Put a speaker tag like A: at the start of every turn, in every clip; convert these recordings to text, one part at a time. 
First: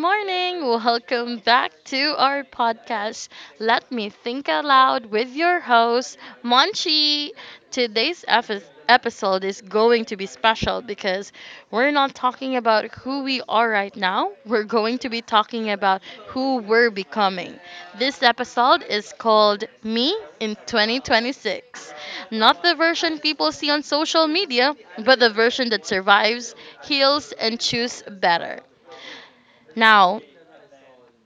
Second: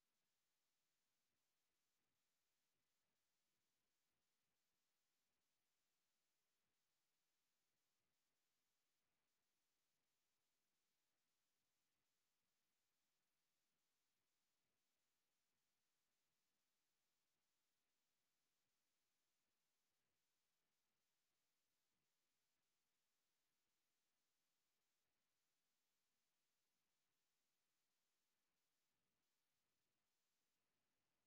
A: morning. Welcome back to our podcast, Let Me Think Aloud, with your host, Monchi. Today's episode is going to be special because we're not talking about who we all right, now we're going to be talking about who we're becoming. This episode is called Me in 2026. Not the version people see on social media, but the version that survives, heals, and chooses better. Now,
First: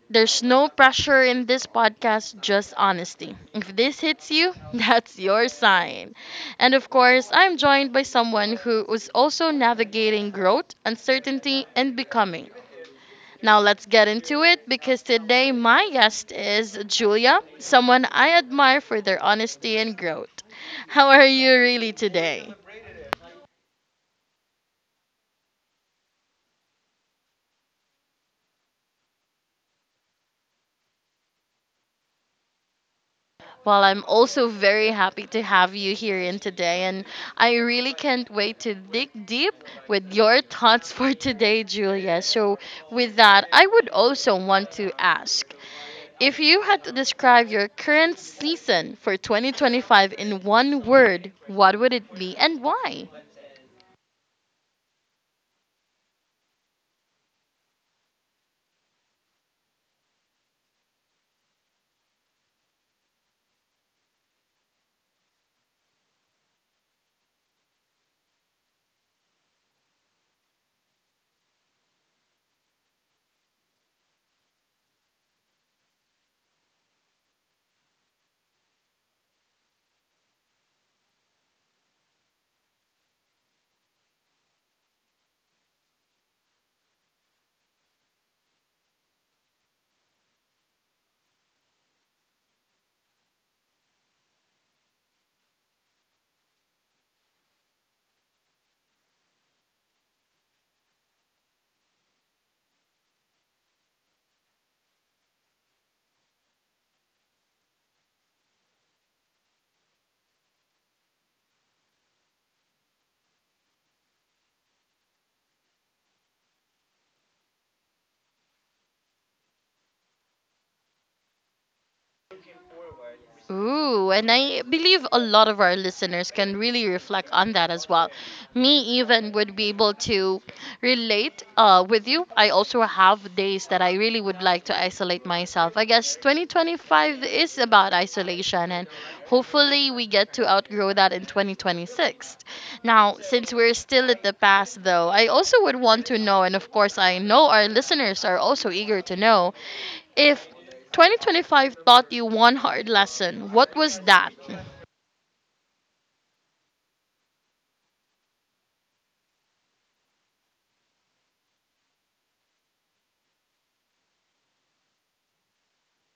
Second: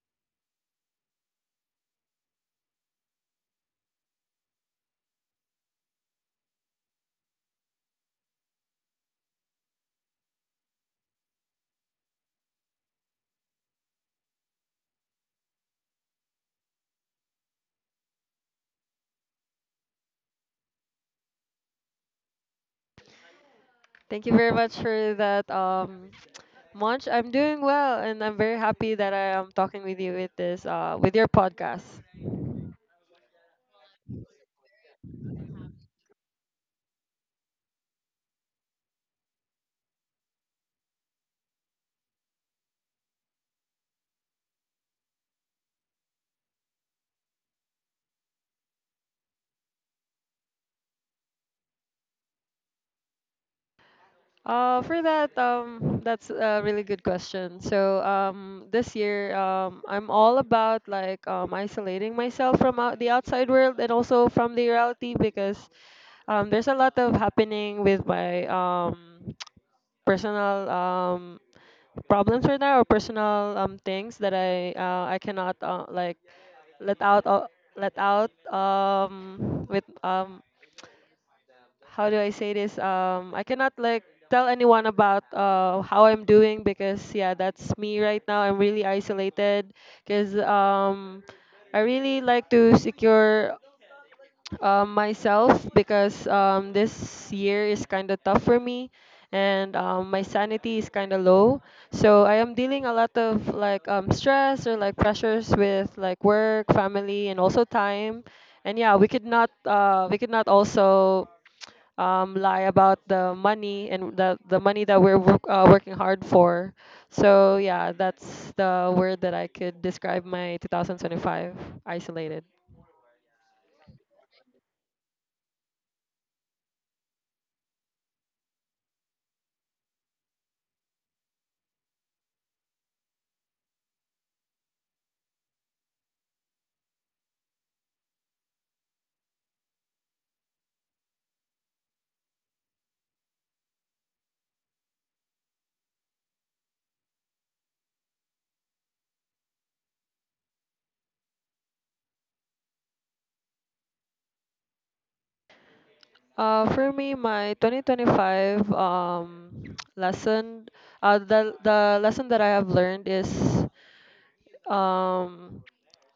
A: there's no pressure in this podcast, just honesty. If this hits you, that's your sign. And of course, I'm joined by someone who is also navigating growth, uncertainty, and becoming. Now let's get into it because today my guest is Julia, someone I admire for their honesty and growth. How are you really today?
B: Thank you very much for that, Munch. I'm doing well, and I'm very happy that I am talking with you with this, with your podcast.
A: Well, I'm also very happy to have you here in today, and I really can't wait to dig deep with your thoughts for today, Julia. So, with that, I would also want to ask if you had to describe your current season for 2025 in one word, what would it be and why?
B: For that, that's a really good question. So, this year, I'm all about like isolating myself from out the outside world and also from the reality because there's a lot of happening with my personal problems right now or personal things that I cannot like let out uh, let out with how do I say this I cannot like tell anyone about how I'm doing because yeah that's me right now. I'm really isolated because I really like to secure myself because this year is kind of tough for me, and my sanity is kind of low, so I am dealing a lot of like stress or like pressures with like work, family, and also time. And yeah, we could not also lie about the money and the money that we're working hard for. So yeah, that's the word that I could describe my 2025: isolated.
A: Ooh, and I believe a lot of our listeners can really reflect on that as well. Me even would be able to relate with you. I also have days that I really would like to isolate myself. I guess 2025 is about isolation, and hopefully we get to outgrow that in 2026. Now, since we're still at the past, though, I also would want to know, and of course, I know our listeners are also eager to know if 2025 taught you one hard lesson, what was that?
B: For me, my 2025 lesson, the lesson that I have learned is um,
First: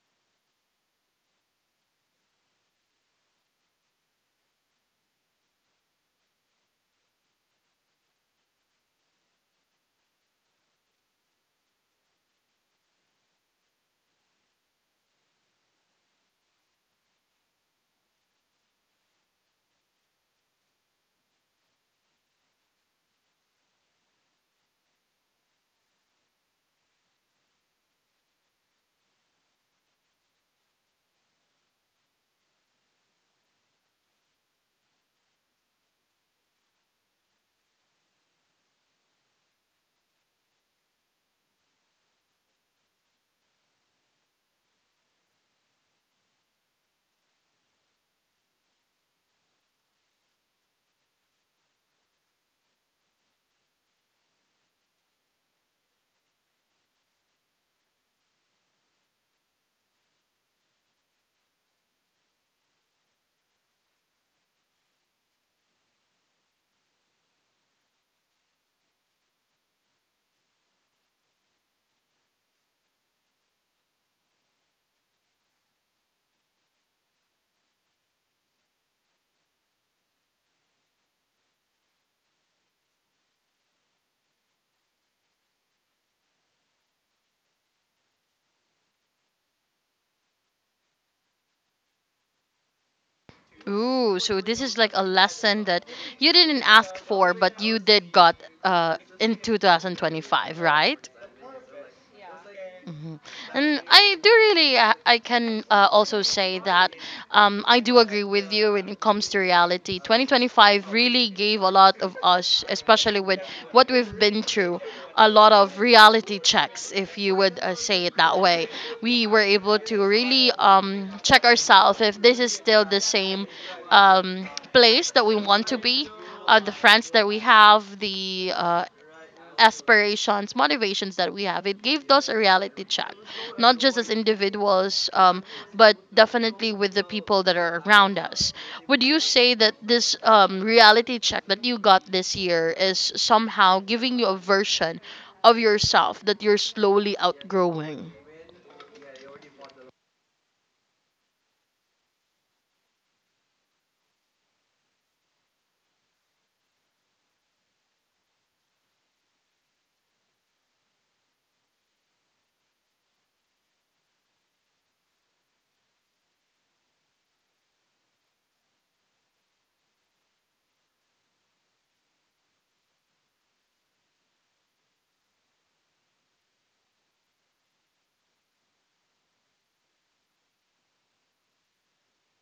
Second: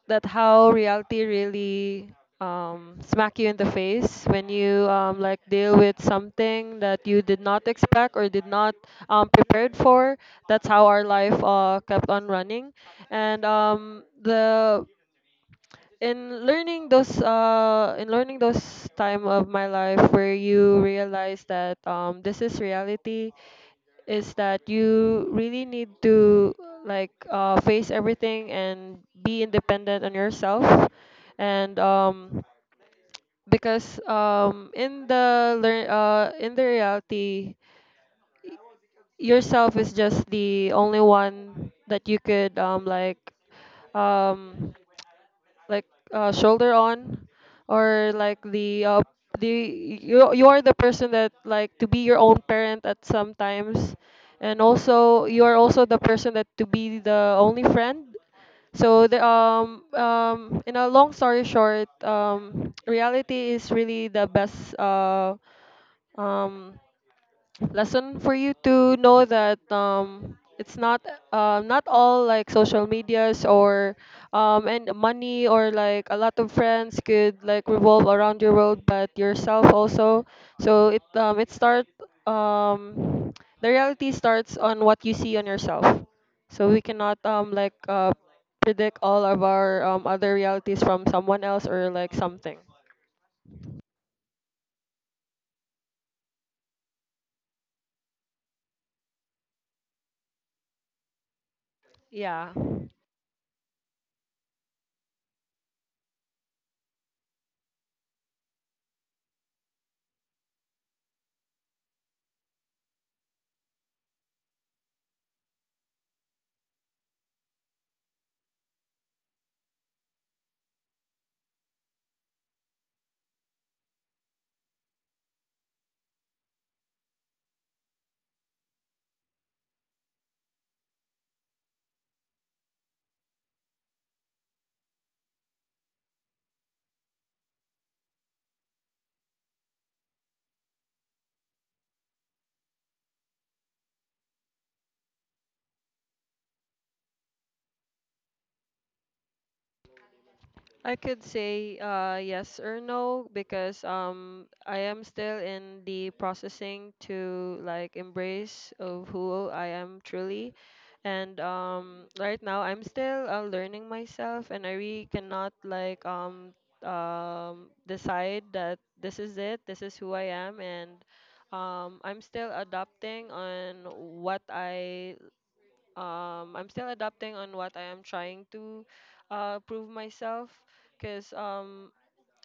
B: that how reality really smack you in the face when you like deal with something that you did not expect or did not prepared for. That's how our life kept on running, and the in learning those time of my life where you realize that this is reality is that you really need to like face everything and be independent on yourself. And because in the learn in the reality, yourself is just the only one that you could um like shoulder on, or like the you are the person that like to be your own parent at some times, and also you are also the person that to be the only friend. So the in a long story short, reality is really the best um lesson for you to know that it's not not all like social medias or and money or like a lot of friends could like revolve around your world, but yourself also. So it start, um the reality starts on what you see on yourself. So we cannot like predict all of our other realities from someone else or like something.
A: Ooh, so this is like a lesson that you didn't ask for, but you did got in 2025, right?
B: Yeah,
A: And I do really, I can also say that I do agree with you when it comes to reality. 2025 really gave a lot of us, especially with what we've been through, a lot of reality checks, if you would say it that way. We were able to really check ourselves if this is still the same place that we want to be. The friends that we have, the aspirations, motivations that we have. It gave us a reality check, not just as individuals, but definitely with the people that are around us. Would you say that this reality check that you got this year is somehow giving you a version of yourself that you're slowly outgrowing?
B: I could say yes or no because I am still in the processing to like embrace of who I am truly, and right now I'm still learning myself, and I really cannot like decide that this is it, this is who I am. And I'm still adapting on what I'm still adapting on what I am trying to prove myself because um,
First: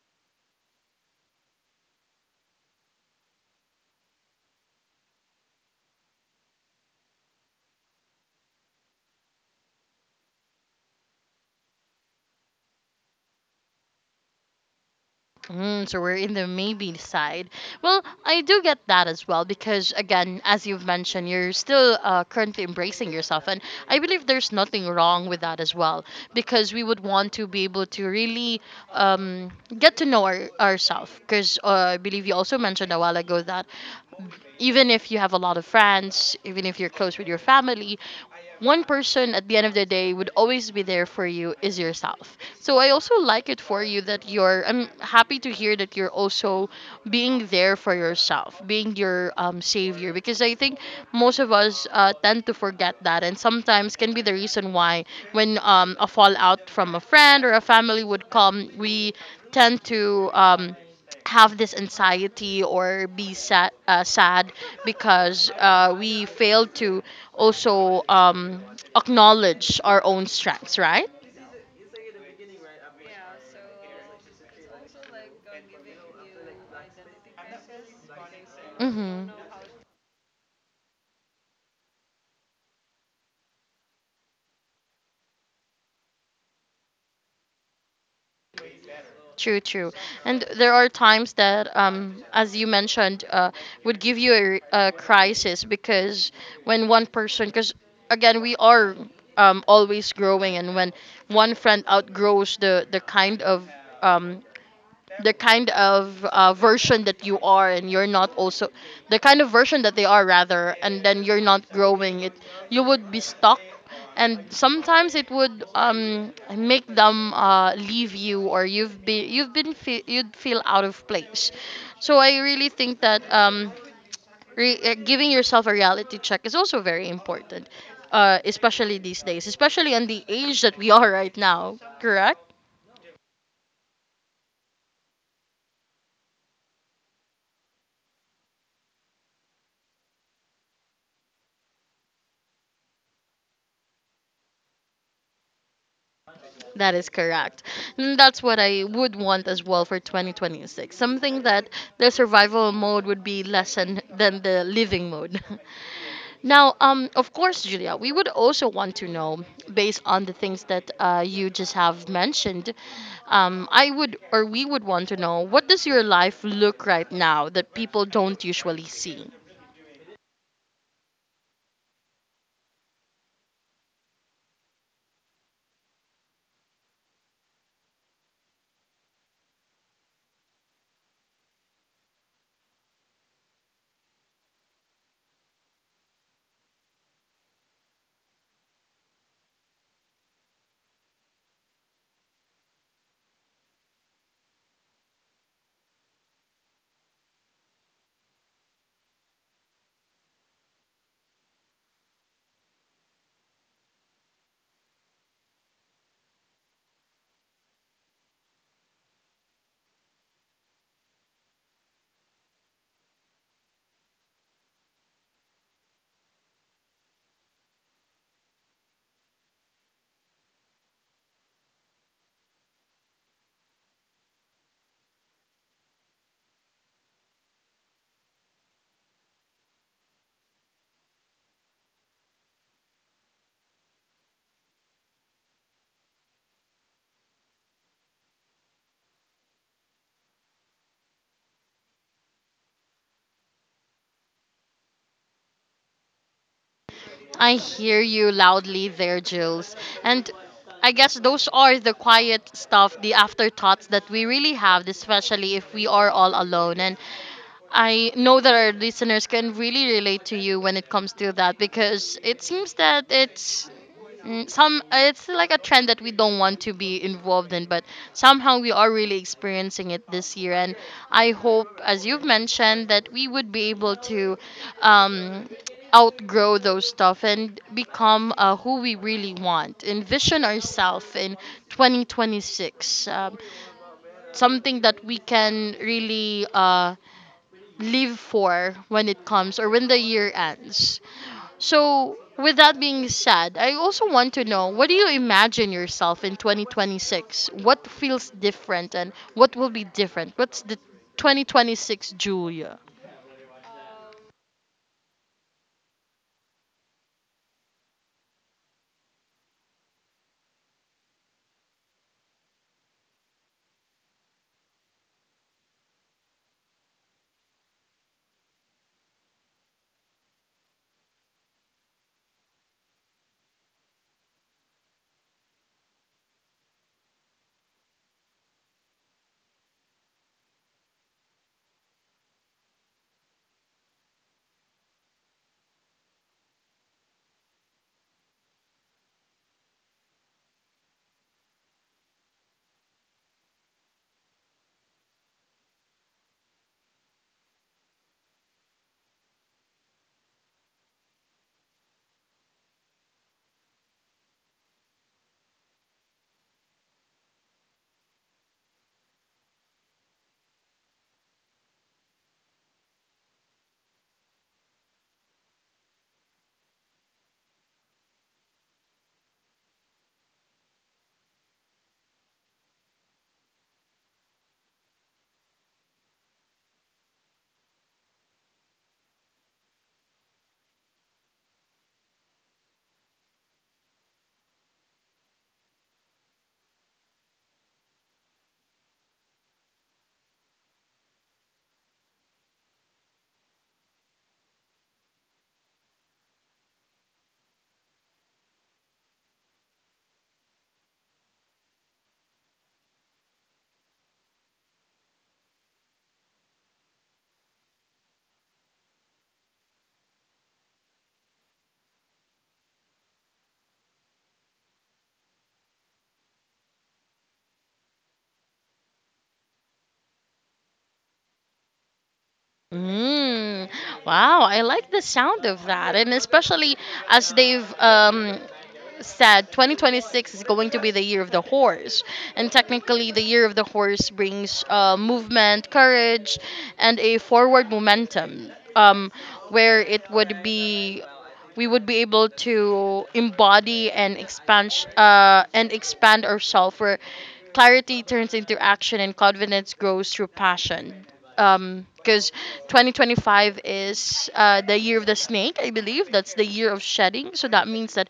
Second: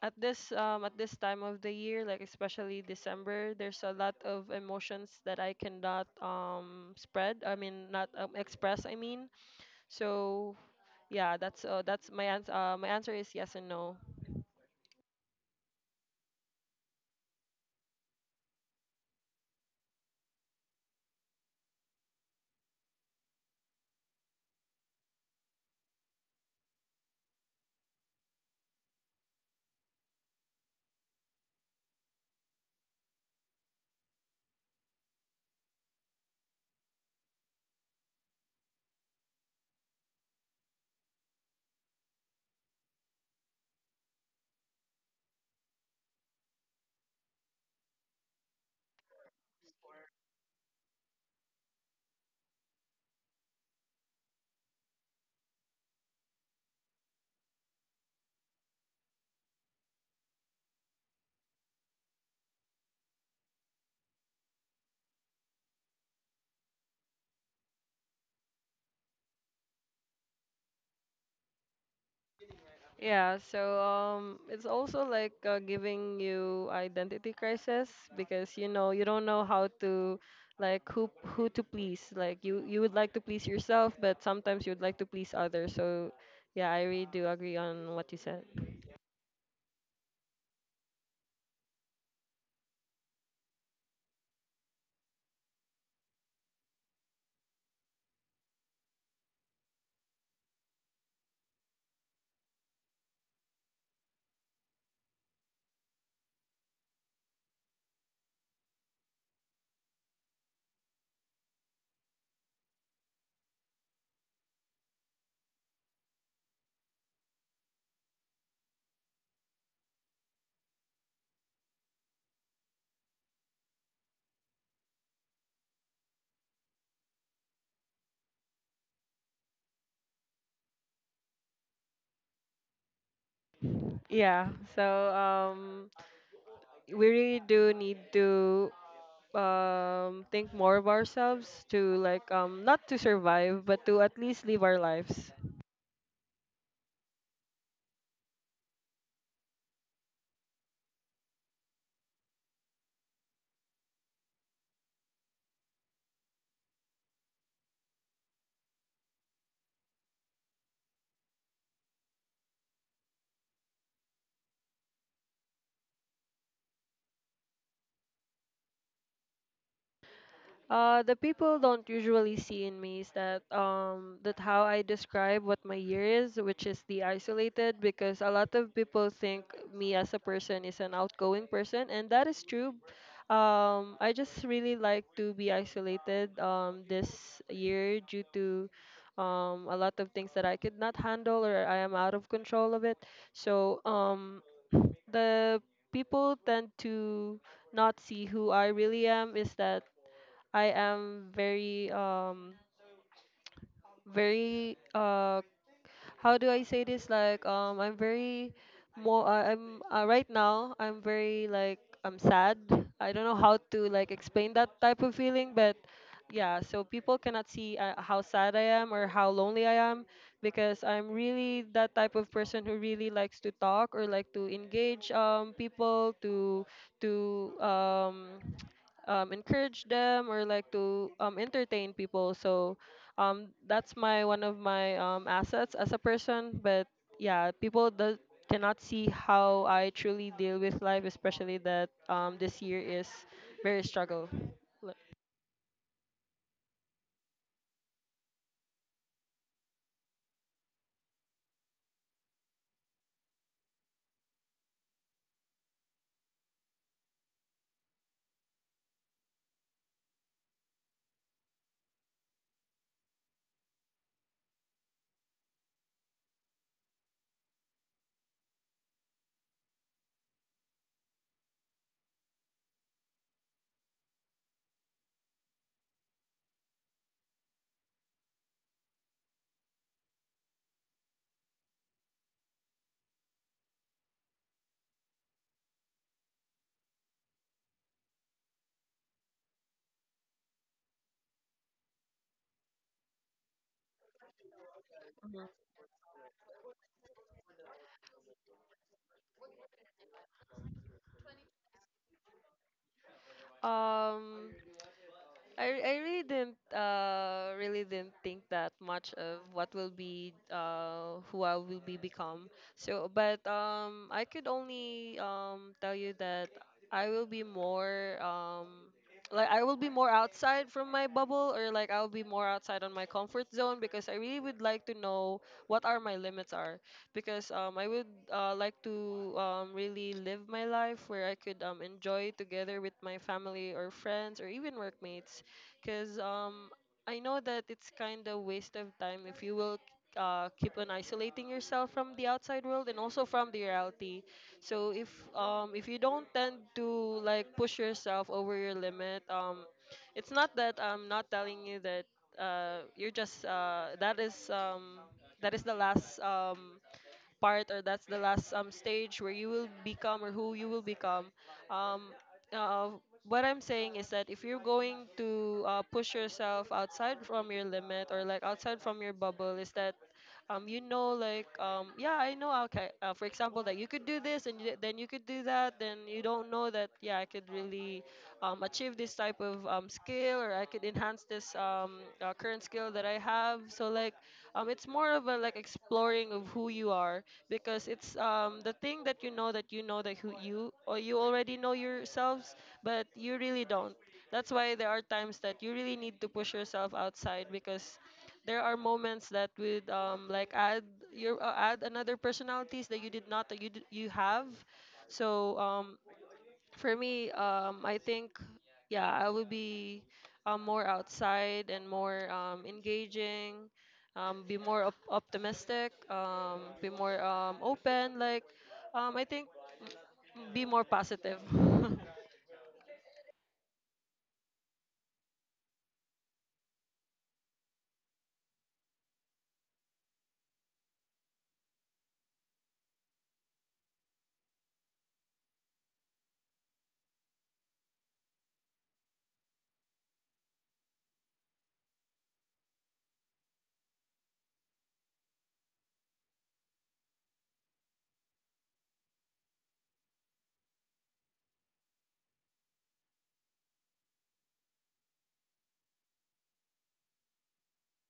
B: at this um, at this time of the year, like especially December, there's a lot of emotions that I cannot spread. I mean, not express. I mean, so yeah, that's my answer. My answer is yes and no.
A: Mm, so we're in the maybe side. Well, I do get that as well because, again, as you've mentioned, you're still currently embracing yourself. And I believe there's nothing wrong with that as well because we would want to be able to really um, get to know ourselves. Because I believe you also mentioned a while ago that even if you have a lot of friends, even if you're close with your family, one person at the end of the day would always be there for you is yourself. So I also like it for you that you're I'm happy to hear that you're also being there for yourself, being your savior, because I think most of us tend to forget that, and sometimes can be the reason why when a fallout from a friend or a family would come, we tend to have this anxiety or be sad because we fail to also acknowledge our own strengths, right?
B: Yeah, so it's also like giving you identity crisis because you know you don't
A: Mm-hmm.
B: know how to, like who to please. Like you would like to please yourself, but sometimes you would like to please others. So yeah, I really do agree on what you said.
A: True, true. And there are times that, as you mentioned, would give you a crisis because when one person, because again, we are always growing, and when one friend outgrows the kind of um, version that you are, and you're not also the kind of version that they are rather, and then you're not growing it, you would be stuck, and sometimes it would make them leave you, or you'd feel out of place. So I really think that giving yourself a reality check is also very important, especially these days, especially in the age that we are right now, correct?
B: Yeah, so um, we really do need to think more of ourselves to like not to survive, but to at least live our lives.
A: That is correct. And that's what I would want as well for 2026. Something that the survival mode would be less than the living mode. Now, of course, Julia, we would also want to know, based on the things that you just have mentioned, I would, or we would want to know, what does your life look right now that people don't usually see?
B: The people don't usually see in me is that that how I describe what my year is, which is the isolated, because a lot of people think me as a person is an outgoing person, and that is true. I just really like to be isolated this year due to a lot of things that I could not handle or I am out of control of it. So the people tend to not see who I really am is that I am very very uh how do I say this, like I'm very more I'm right now I'm very like I'm sad. I don't know how to like explain that type of feeling, but yeah, so people cannot see how sad I am or how lonely I am because I'm really that type of person who really likes to talk or like to engage people to to um encourage them or like to entertain people. So that's my one of my assets as a person. But yeah, people do, cannot see how I truly deal with life, especially that this year is very struggle. Like,
A: I hear you loudly there, Jules. And I guess those are the quiet stuff, the afterthoughts that we really have, especially if we are all alone. And I know that our listeners can really relate to you when it comes to that because it seems that it's Mm, some it's like a trend that we don't want to be involved in, but somehow we are really experiencing it this year, and I hope, as you've mentioned, that we would be able to um, outgrow those stuff and become who we really want envision ourselves in 2026, something that we can really live for when it comes, or when the year ends. So, with that being said, I also want to know, what do you
B: mhm.
A: imagine yourself in 2026? What feels different and what will be different? What's the 2026 Julia?
B: Um, I really didn't think that much of what will be who I will be become. So but I could only tell you that I will be more I will be more outside from my bubble, or like I'll be more outside on my comfort zone because I really would like to know what are my limits are, because I would like to really live my life where I could enjoy together with my family or friends or even workmates because I know that it's kind of waste of time if you will keep on isolating yourself from the outside world and also from the reality. So if you don't tend to like push yourself over your limit, it's not that I'm not telling you that you're just that is the last part, or that's the last stage where you will become or who you will become. um uh, what I'm saying is that if you're going to push yourself outside from your limit or like outside from your bubble is that you know like yeah I know, okay, for example that you could do this and you, then you could do that, then you don't know that yeah I could really achieve this type of skill, or I could enhance this current skill that I have. So like it's more of a like exploring of who you are, because it's the thing that you know that you know that who you or you already know yourselves, but you really don't. That's why there are times that you really need to push yourself outside, because there are moments that would like add your add another personalities that you did not that you have. So for me, I think, yeah, I would be more outside and more engaging, be more optimistic, be more open. Like, I think be more positive.
A: Mm, wow, I like the sound of that, and especially as they've said, 2026 is going to be the year of the horse, and technically the year of the horse brings movement, courage, and a forward momentum, um, where it would be we would be able to embody and expand and expand ourselves where clarity turns into action, and confidence grows through passion. Because 2025 is the year of the snake, I believe. That's the year of shedding. So that means that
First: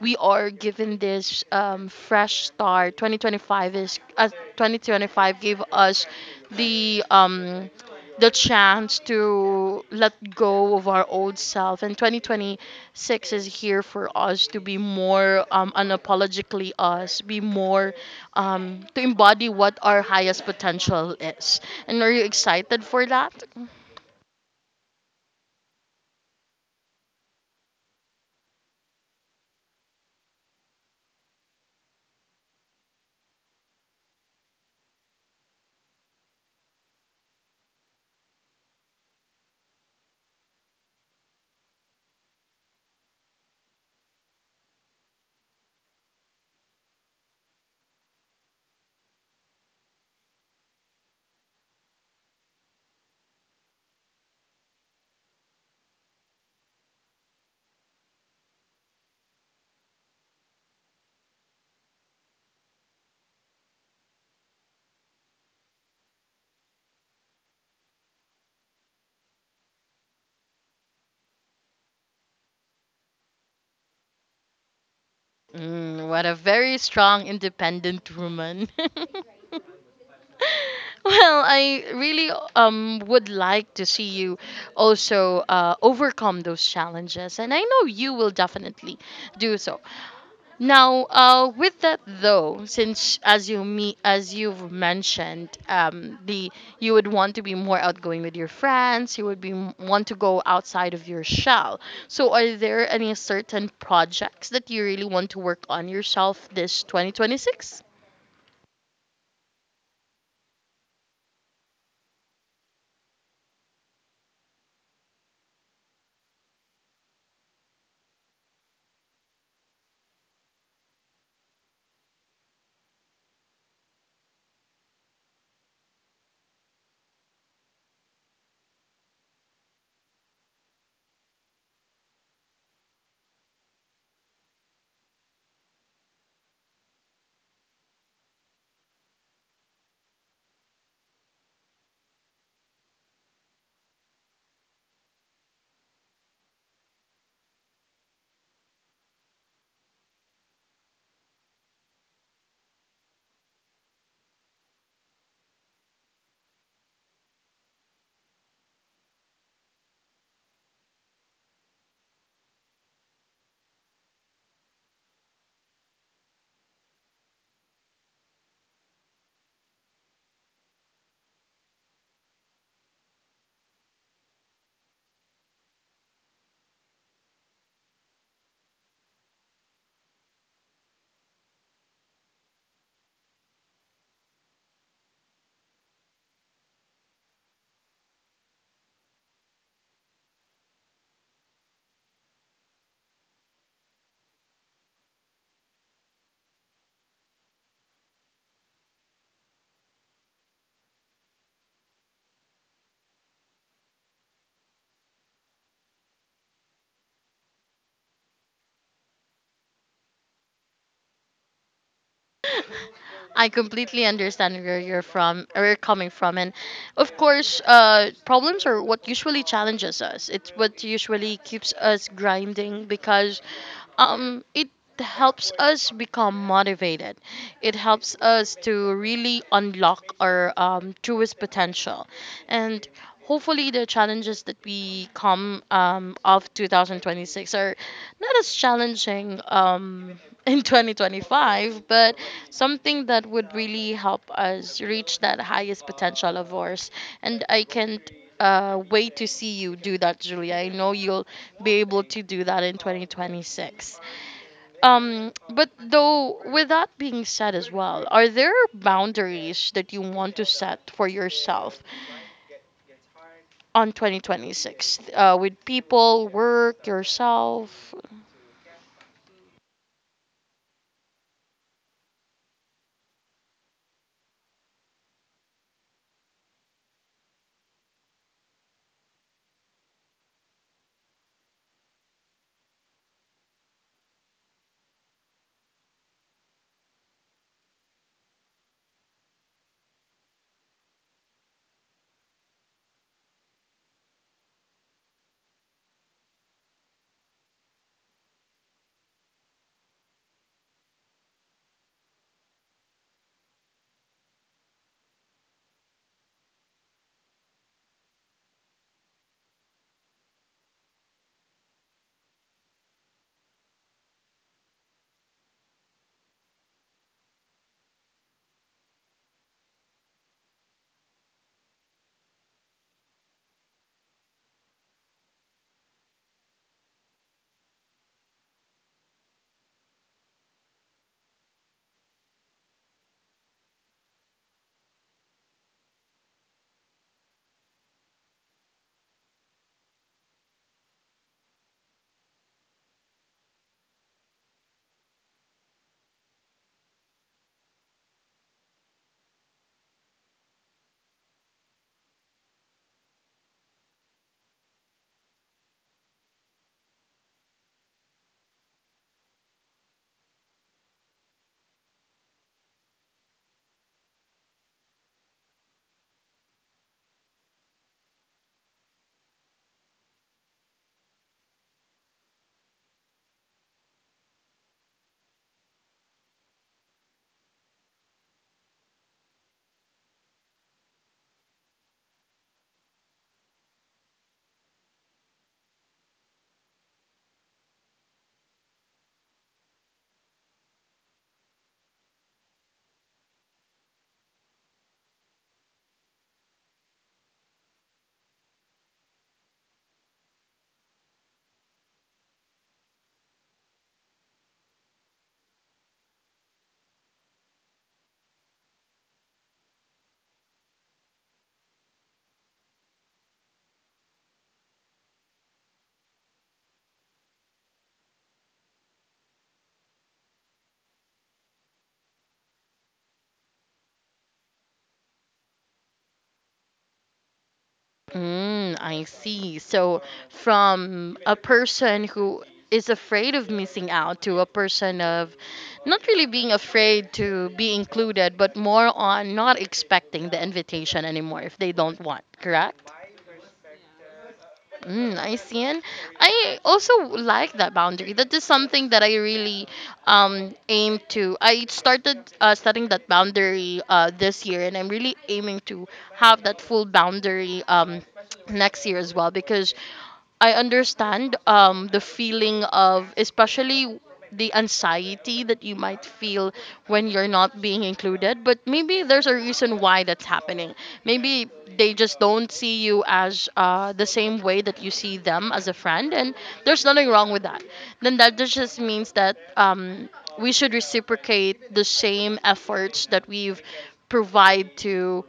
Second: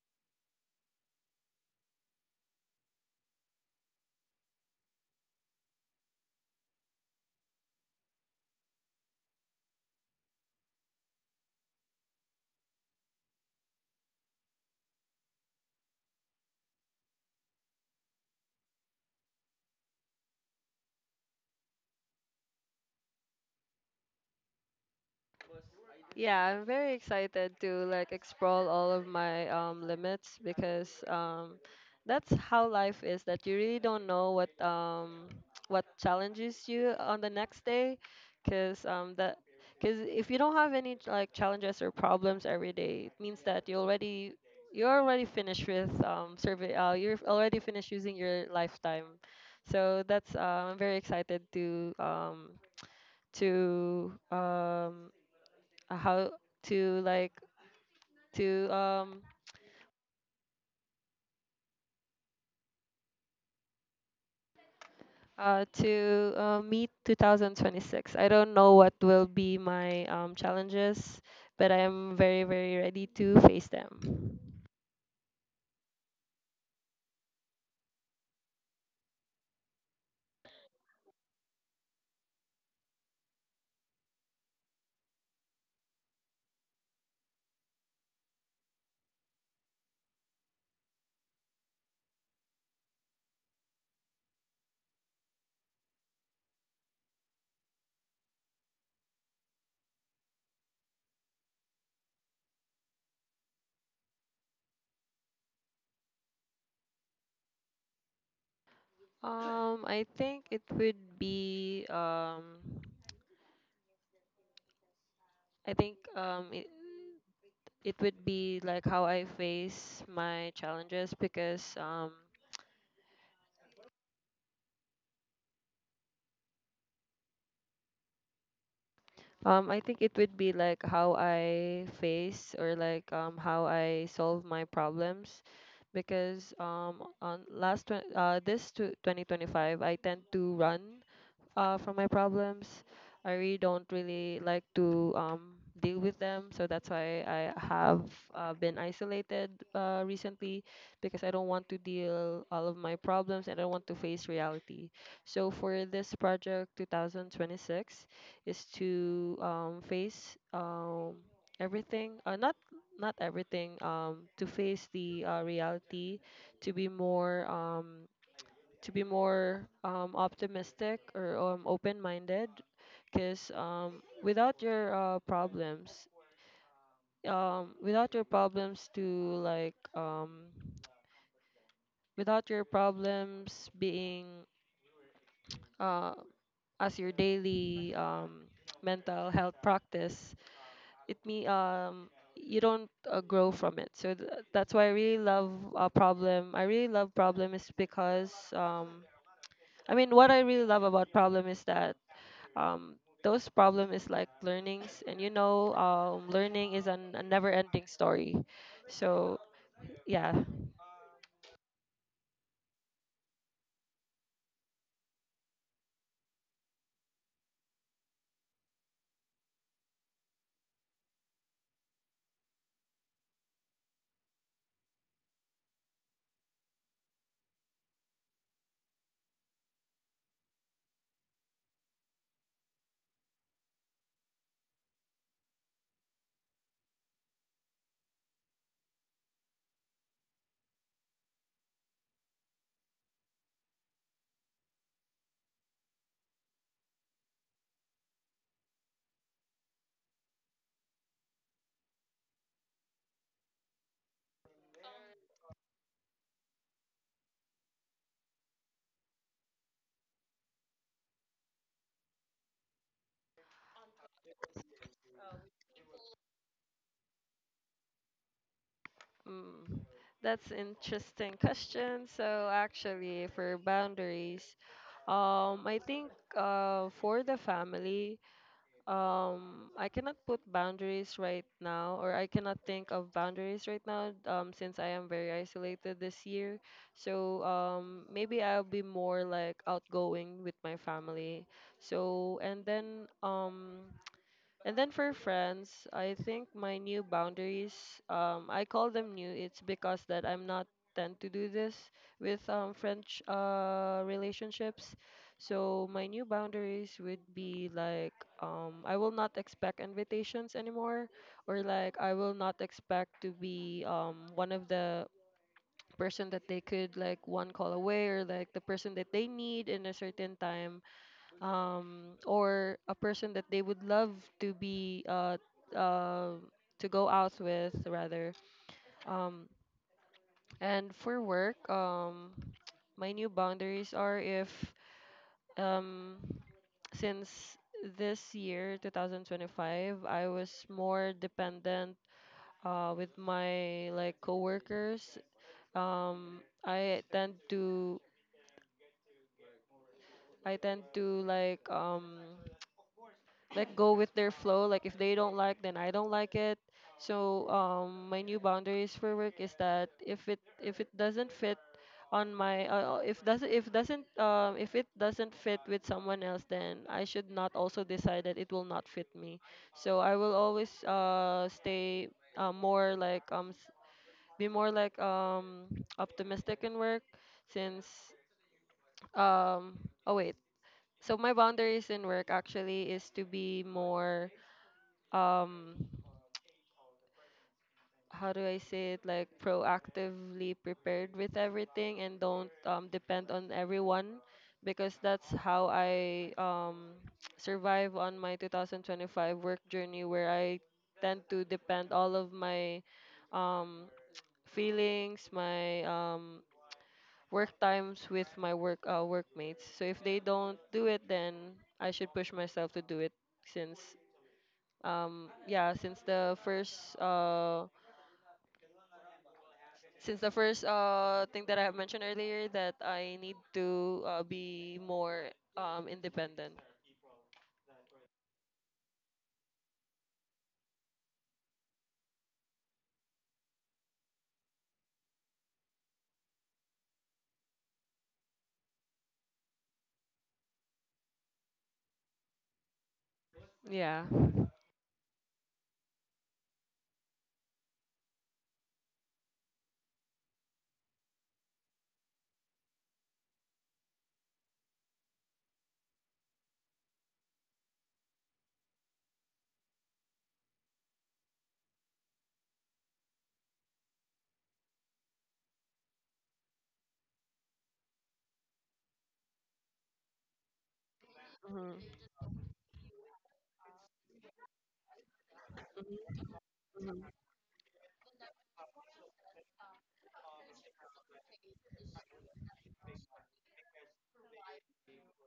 A: we are given this fresh start. 2025 gave us the um, the chance to let go of our old self. And 2026 is here for us to be more unapologetically us, be more, to embody what our highest potential is. And are you excited for that?
B: Yeah, I'm very excited to like explore all of my limits because that's how life is, that you really don't know what what challenges you on the next day, because that because if you don't have any like challenges or problems every day, it means that you already, you're already finished with survey you're already finished using your lifetime. So that's I'm very excited to to um how to like to um to meet 2026. I don't know what will be my challenges, but I am very very ready to face them.
A: Mm, what a very strong, independent woman. Well, I really would like to see you also overcome those challenges, and I know you will definitely do so. Now, with that though, since as you've mentioned, the you would want to be more outgoing with your friends. You would be want to go outside of your shell. So, are there any certain projects that you really want to work on yourself this 2026?
B: Um i think it would be um i think it would be like how I face my challenges because I think it would be like how I face or like how I solve my problems because on this to 2025 I tend to run from my problems. I really don't really like to deal with them, so that's why I have been isolated recently because I don't want to deal all of my problems, and I want to face reality. So for this project 2026 is to face everything, not not everything, to face the reality, to be more. To be more optimistic or open-minded because without your problems without your problems to like without your problems being uh, as your daily mental health practice it me you don't grow from it. So that's why I really love problem I really love problem is because I mean, what I really love about Problem is that um those problem is like learnings, and you know learning is a never ending story, so yeah.
A: I completely understand where you're from, where you're coming from, and of course, problems are what usually challenges us. It's what usually keeps us grinding because it helps us become motivated. It helps us to really unlock our truest potential, and hopefully the challenges that we come of 2026 are not as challenging in 2025, but something that would really help us reach that highest potential of ours, and I can't wait to see you do that, Julia. I know you'll be able to do that in 2026, but though, with that being said as well, are there boundaries that you want to set for yourself on 2026, with people, work, yourself?
B: Mm, that's interesting question. So actually for boundaries, I think for the family, I cannot put boundaries right now, or I cannot think of boundaries right now, since I am very isolated this year. So, maybe I'll be more like outgoing with my family. So, and then, for friends, I think my new boundaries, I call them new. It's because that I'm not tend to do this with French relationships. So my new boundaries would be like I will not expect invitations anymore, or like I will not expect to be one of the person that they could like one call away, or like the person that they need in a certain time, or a person that they would love to be uh, to go out with rather. um, and for work, my new boundaries are if um, since this year 2025 I was more dependent with my like coworkers, um, i tend to I tend to like go with their flow, like if they don't like, then I don't like it. So my new boundaries for work is that if it doesn't fit on my if it doesn't fit with someone else, then I should not also decide that it will not fit me. So I will always stay uh, more like um s- be more like optimistic in work since um oh wait. So my boundaries in work actually is to be more um how do I say it, like proactively prepared with everything and don't depend on everyone, because that's how I survive on my 2025 work journey, where I tend to depend all of my um feelings, my work times with my work workmates. So if they don't do it, then I should push myself to do it, since yeah, since the first thing that I have mentioned earlier, that I need to be more independent.
A: Mm, I see. So, from a person who is afraid of missing out to a person of not really being afraid to be included, but more on not expecting the invitation anymore if they don't want, correct?
B: Yeah.
A: Mm, I see. And I also like that boundary. That is something that I really aim to. I started setting that boundary this year, and I'm really aiming to have that full boundary next year as well, because I understand the feeling of, especially the anxiety that you might feel when you're not being included, but maybe there's a reason why that's happening. Maybe they
B: Mm-hmm.
A: just don't see you as the same way that you see them as a friend, and there's nothing wrong with that. Then that just means that we should reciprocate the same efforts that provide to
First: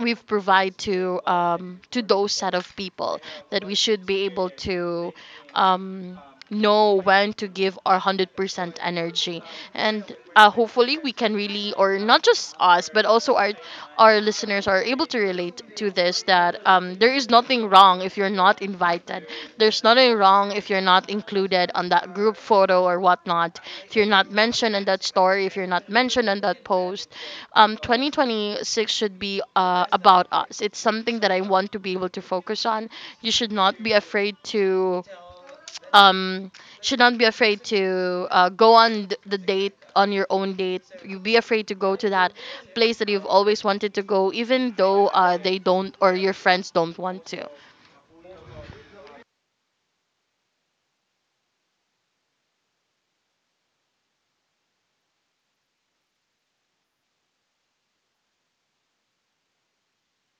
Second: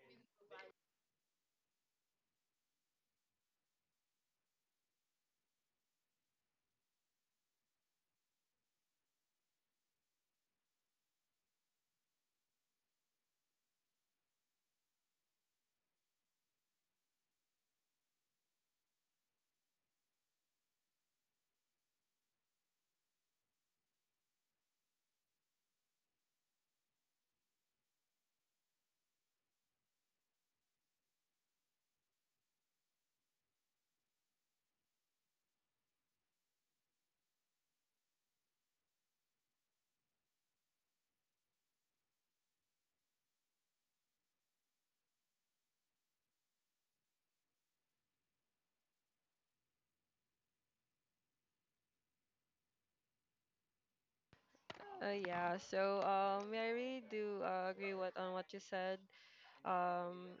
A: we provide to those set of people, that we should be able to um, know when to give our 100% energy, and hopefully we can really, or not just us, but also our listeners are able to relate to this, that there is not nothing wrong if you're not invited. There's nothing wrong if you're not included on that group photo or whatnot. If you're not mentioned in that story, if you're not mentioned in that post, 2026 should be about us. It's something that I want to be able to focus on. You should not be afraid to um, should not be afraid to go on the date on your own date. You be afraid to go to that place that you've always wanted to go, even though they don't or your friends don't want to.
B: I really do agree what on what you said. Um,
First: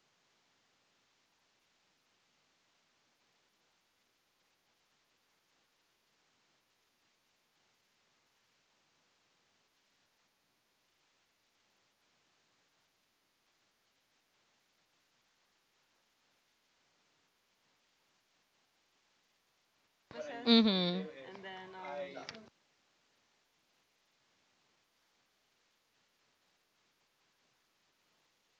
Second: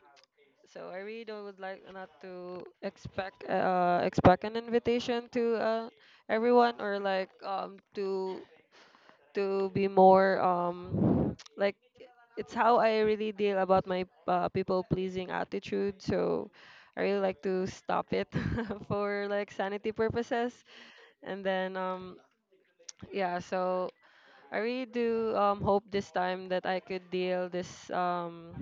B: so I really don't would like not to expect expect an invitation to everyone, or like to be more like, it's how I really deal about my people pleasing attitude. So I really like to stop it for like sanity purposes.
A: Mm-hmm.
B: And then yeah, so I really do hope this time that I could deal this um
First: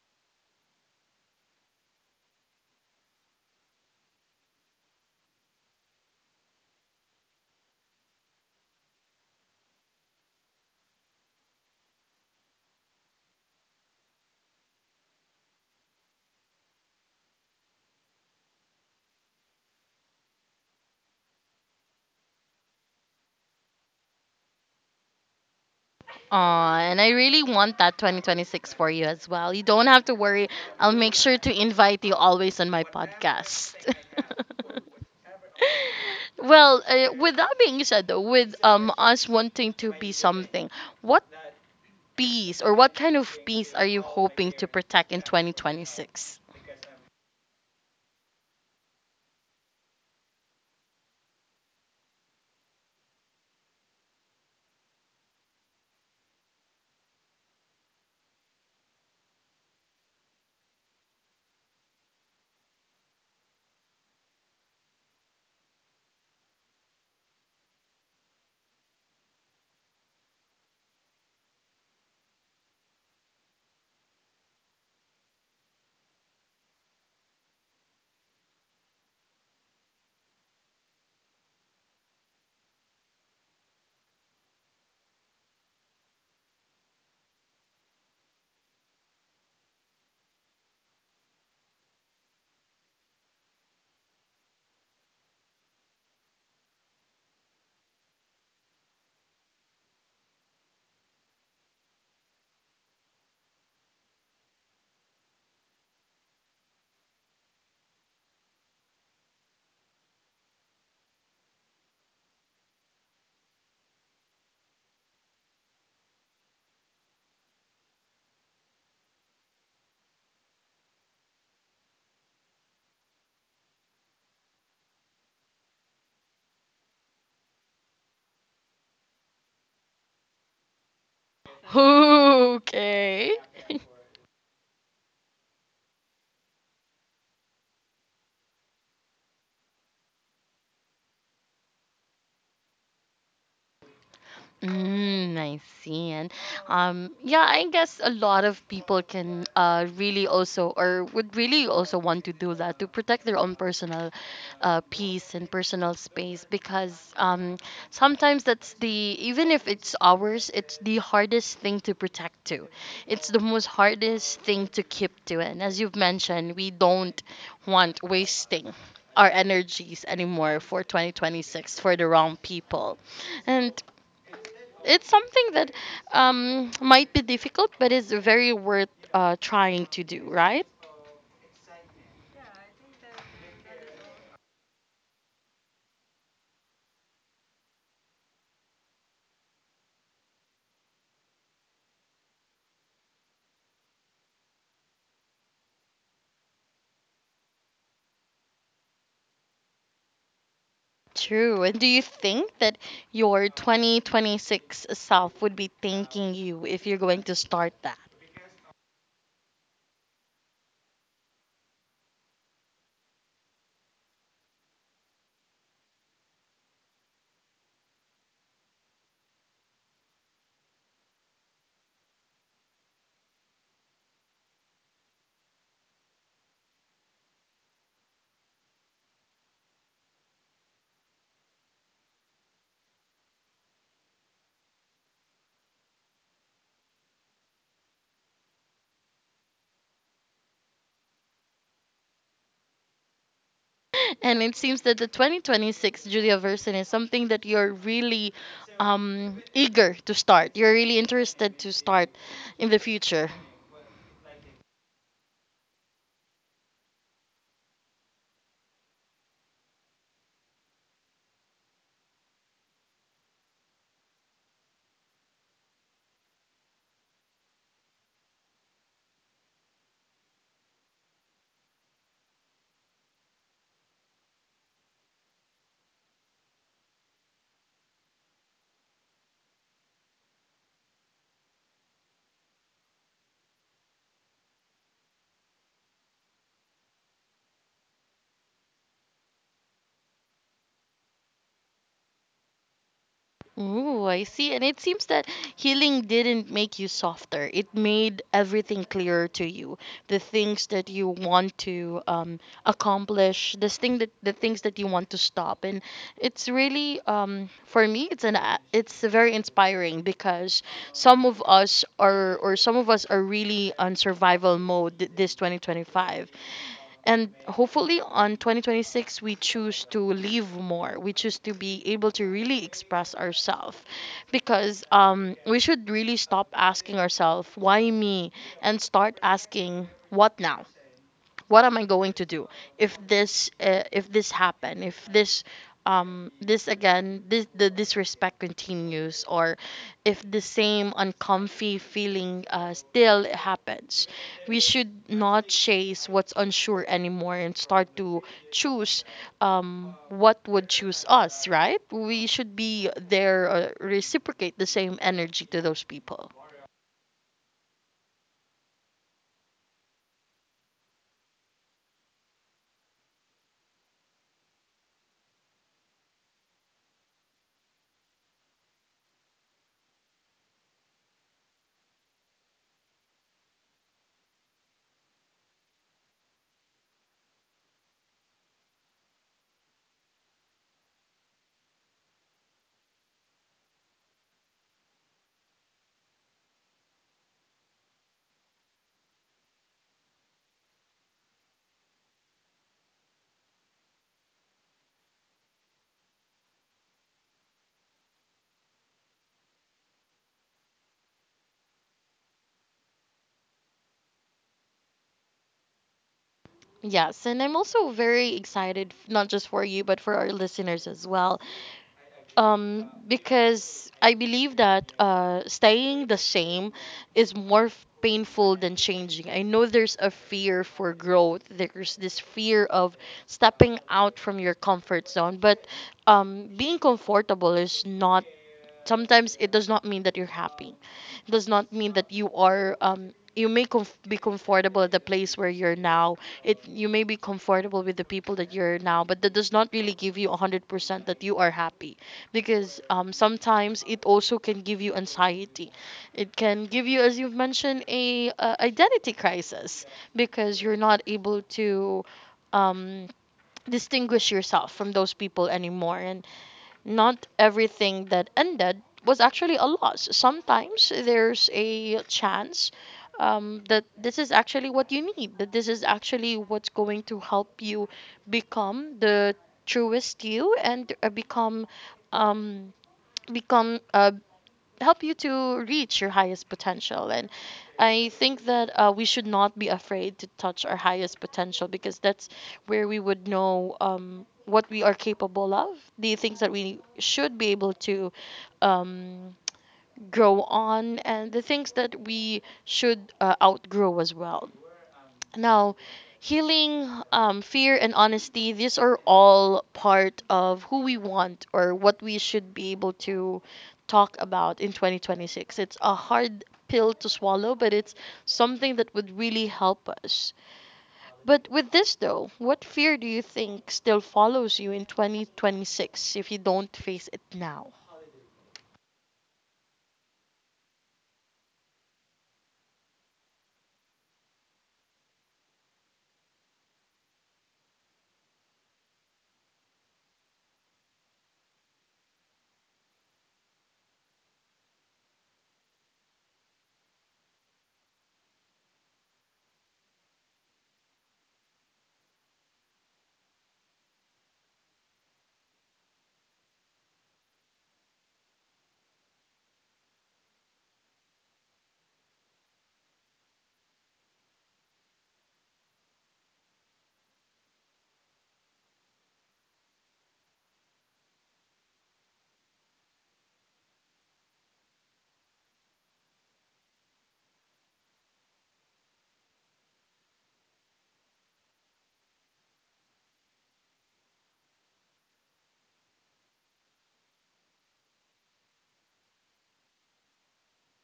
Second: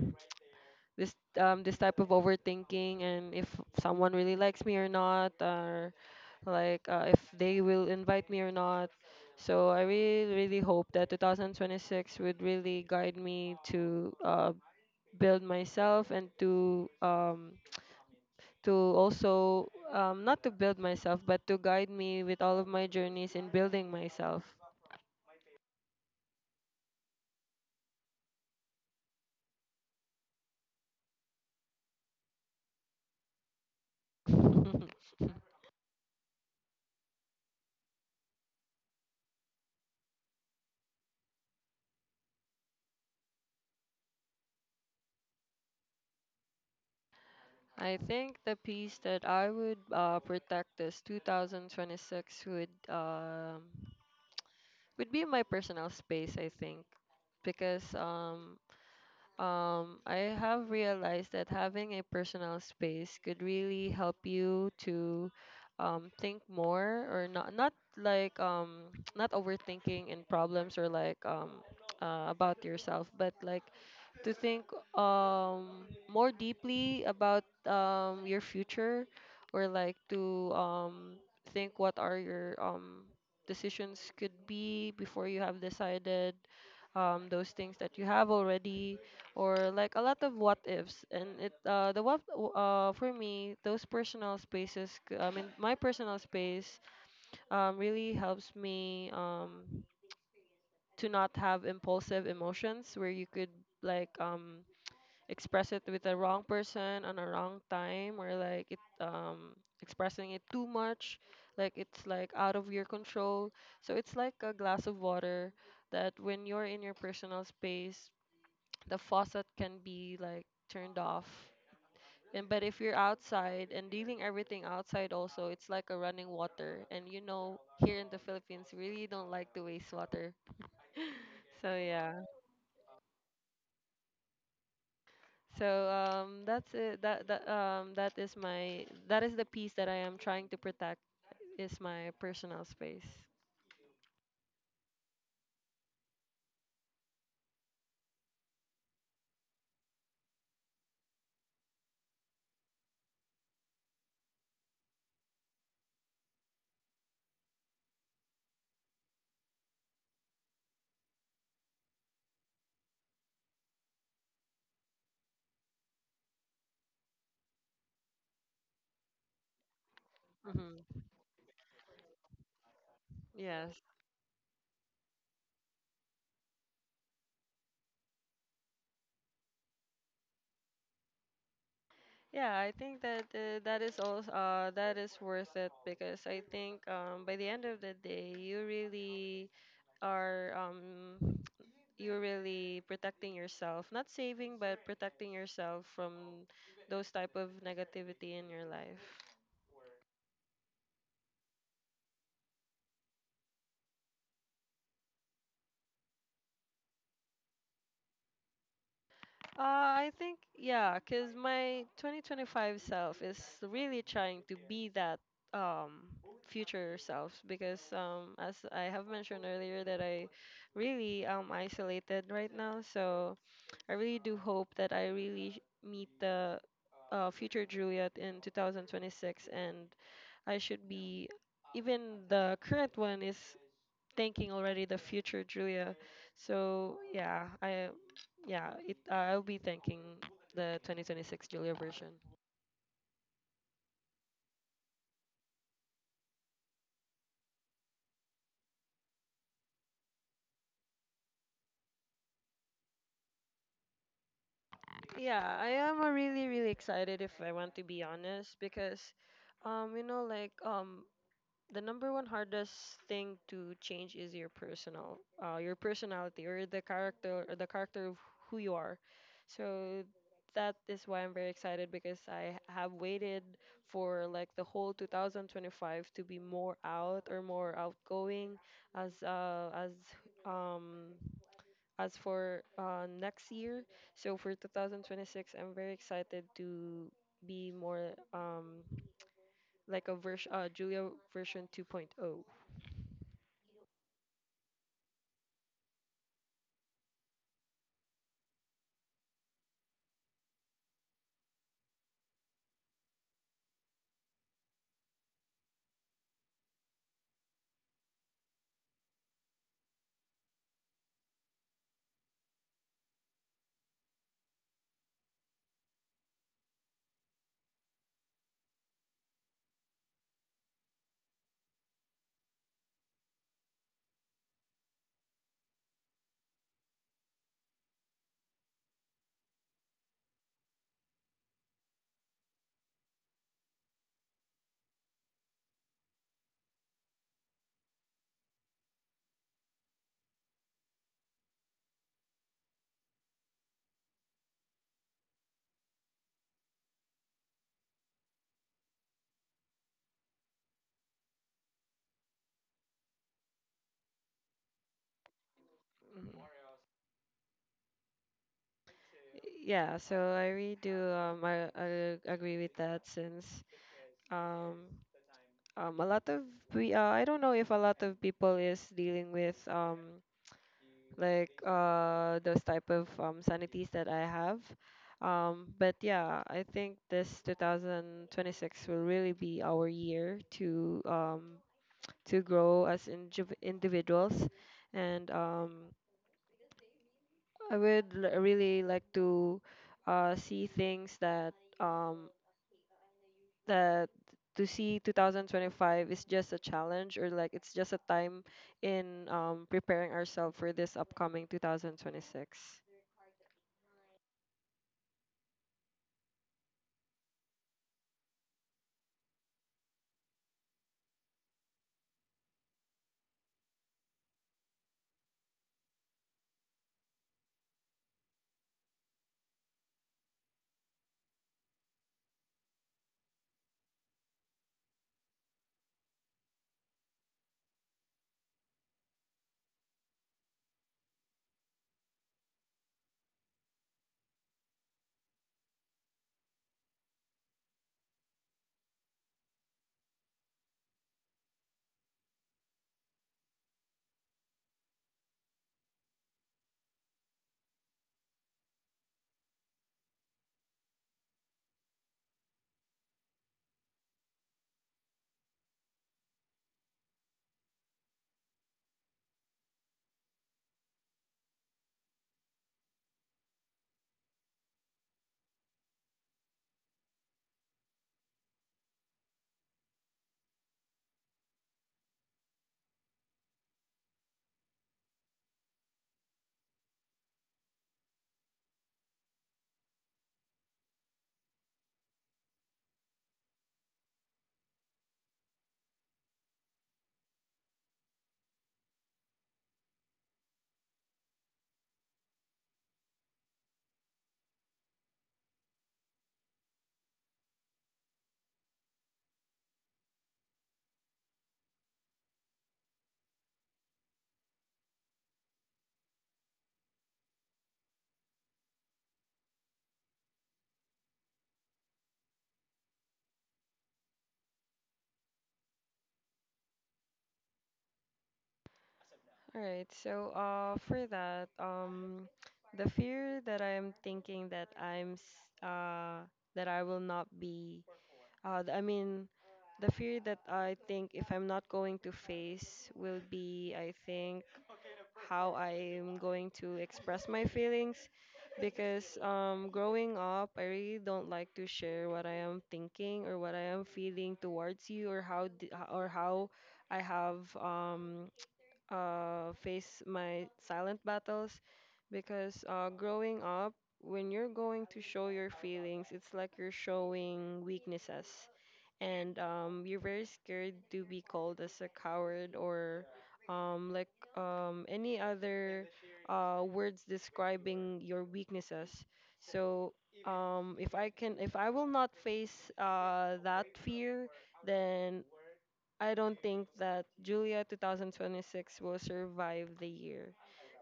B: this um this type of overthinking, and if someone really likes me or not, or like if they will invite me or not. So I really, really hope that 2026 would really guide me to build myself and to also not to build myself, but to guide me with all of my journeys in building myself.
A: Aw, and I really want that 2026 for you as well. You don't have to worry. I'll make sure to invite you always on my podcast. Well, with that being said, though, with us wanting to be something, what peace or what kind of peace are you hoping to protect in 2026?
B: I think the piece that I would protect this 2026 would be my personal space. I think because I have realized that having a personal space could really help you to think more, or not like not overthinking in problems, or like about yourself, but like to think more deeply about your future, or like to think what are your decisions could be before you have decided those things that you have already, or like a lot of what ifs. And it the what w- for me those personal spaces I mean my personal space really helps me to not have impulsive emotions where you could like express it with the wrong person on a wrong time, or like it expressing it too much, like it's like out of your control. So it's like a glass of water, that when you're in your personal space, the faucet can be like turned off. And but if you're outside and dealing everything outside also, it's like a running water, and you know, here in the Philippines we really don't like to waste water. So yeah.
A: Okay.
B: So that's it. That that is my, that is the piece that I am trying to protect, is my personal space.
A: Mm, I see. And yeah, I guess a lot of people can really also or would really also want to do that to protect their own personal peace and personal space because sometimes that's the even if it's ours, it's the hardest thing to protect to. It's the most hardest thing to keep to. And as you've mentioned, we don't want wasting our energies anymore for
B: Hmm.
A: 2026 for the wrong people.
B: Yes.
A: And it's something that might be difficult, but it's very worth trying to do, right?
B: Yeah, I think that that is also that is worth it, because I think by the end of the day, you really are you're really protecting yourself, not saving, but protecting yourself from those type of negativity in your life.
A: True. And do you think that your 2026 self would be thanking you if you're going to start that?
B: I think, yeah, because my 2025 self is really trying to be that um, future self, because as I have mentioned earlier, that I really am isolated right now. So I really do hope that meet the future Juliet in 2026, and I should be, even the current one is thinking already the future, Julia. So yeah, I'll be thanking the 2026 Julia version.
A: And it seems that the 2026 Julia version is something that you're really eager to start. You're really interested to start in the future.
B: Yeah, I am really really excited if I want to be honest, because you know like the number one hardest thing to change is your personal your personality, or the character, or the character of who you are. So that is why I'm very excited, because I have waited for like the whole 2025 to be more out, or more outgoing as um as for next year. So for 2026 I'm very excited to be more like a version, Julia version 2.0.
A: Ooh, I see. And it seems that healing didn't make you softer. It made everything clearer to you. The things that you want to accomplish, this thing that the things that you want to stop. And it's really for me, it's very inspiring because some of us are or some of us are really on survival mode this 2025, and hopefully on 2026, we choose to live more. We choose to be able to really express ourselves, because we should really stop asking ourselves, why me? And start asking, what now? What am I going to do if this happen, if this this again, this the disrespect continues, or if the same uncomfy feeling still happens. We should not chase what's unsure anymore, and start to choose what would choose us, right? We should be there, reciprocate the same energy to those people.
B: Mhm. Yeah, so I really do I agree with that, since um a lot of we I don't know if a lot of people is dealing with those type of sanities that I have. But yeah, I think this 2026 will really be our year to grow as individuals, and I would really like to see things that that to see 2025 is just a challenge, or like it's just a time in preparing ourselves for this upcoming 2026.
A: Yes, and I'm also very excited, not just for you, but for our listeners as well, because I believe that staying the same is more painful than changing. I know there's a fear for growth, there's this fear of stepping out from your comfort zone, but being comfortable is not, sometimes it does not mean that you're happy. It does not mean that you are you may be comfortable at the place where you're now. It, you may be comfortable with the people that you're now, but that does not really give you 100% that you are happy, because sometimes it also can give you anxiety. It can give you, as you've mentioned, a identity crisis, because you're not able to um distinguish yourself from those people anymore. And not everything that ended was actually a loss. Sometimes there's a chance that this is actually what you need, that this is actually what's going to help you become the truest you, and become um, become uh, help you to reach your highest potential. And I think that we should not be afraid to touch our highest potential, because that's where we would know what we are capable of, the things that we should be able to um, grow on, and the things that we should outgrow as well. Now, healing, fear, and honesty, these are all part of who we want or what we should be able to talk about in 2026. It's a hard pill to swallow, but it's something that would really help us. But with this, though, what fear do you think still follows you in 2026 if you don't face it now?
B: All right, so for that the fear that I'm thinking that I'm s- that I will not be th- I mean the fear that I think if I'm not going to face will be, I think, how I am going to express my feelings. Because growing up, I really don't like to share what I am thinking or what I am feeling towards you, or or how I have faced my silent battles. Because growing up, when you're going to show your feelings, it's like you're showing weaknesses, and you're very scared to be called as a coward, or um, like any other words describing your weaknesses. So if I can, if I will not face that fear, then I don't think that Julia 2026 will survive the year.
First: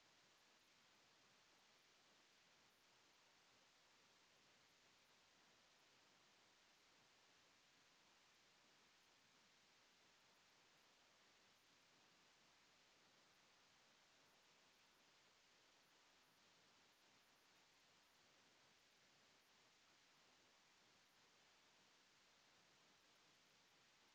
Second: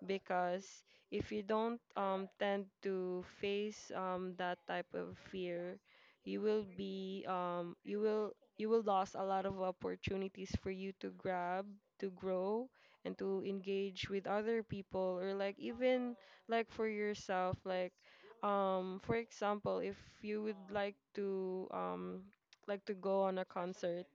B: Because if you don't tend to face that type of fear, you will be you will lose a lot of opportunities for you to grab, to grow, and to engage with other people, or like even like for yourself. Like for example, if you would like to go on a concert,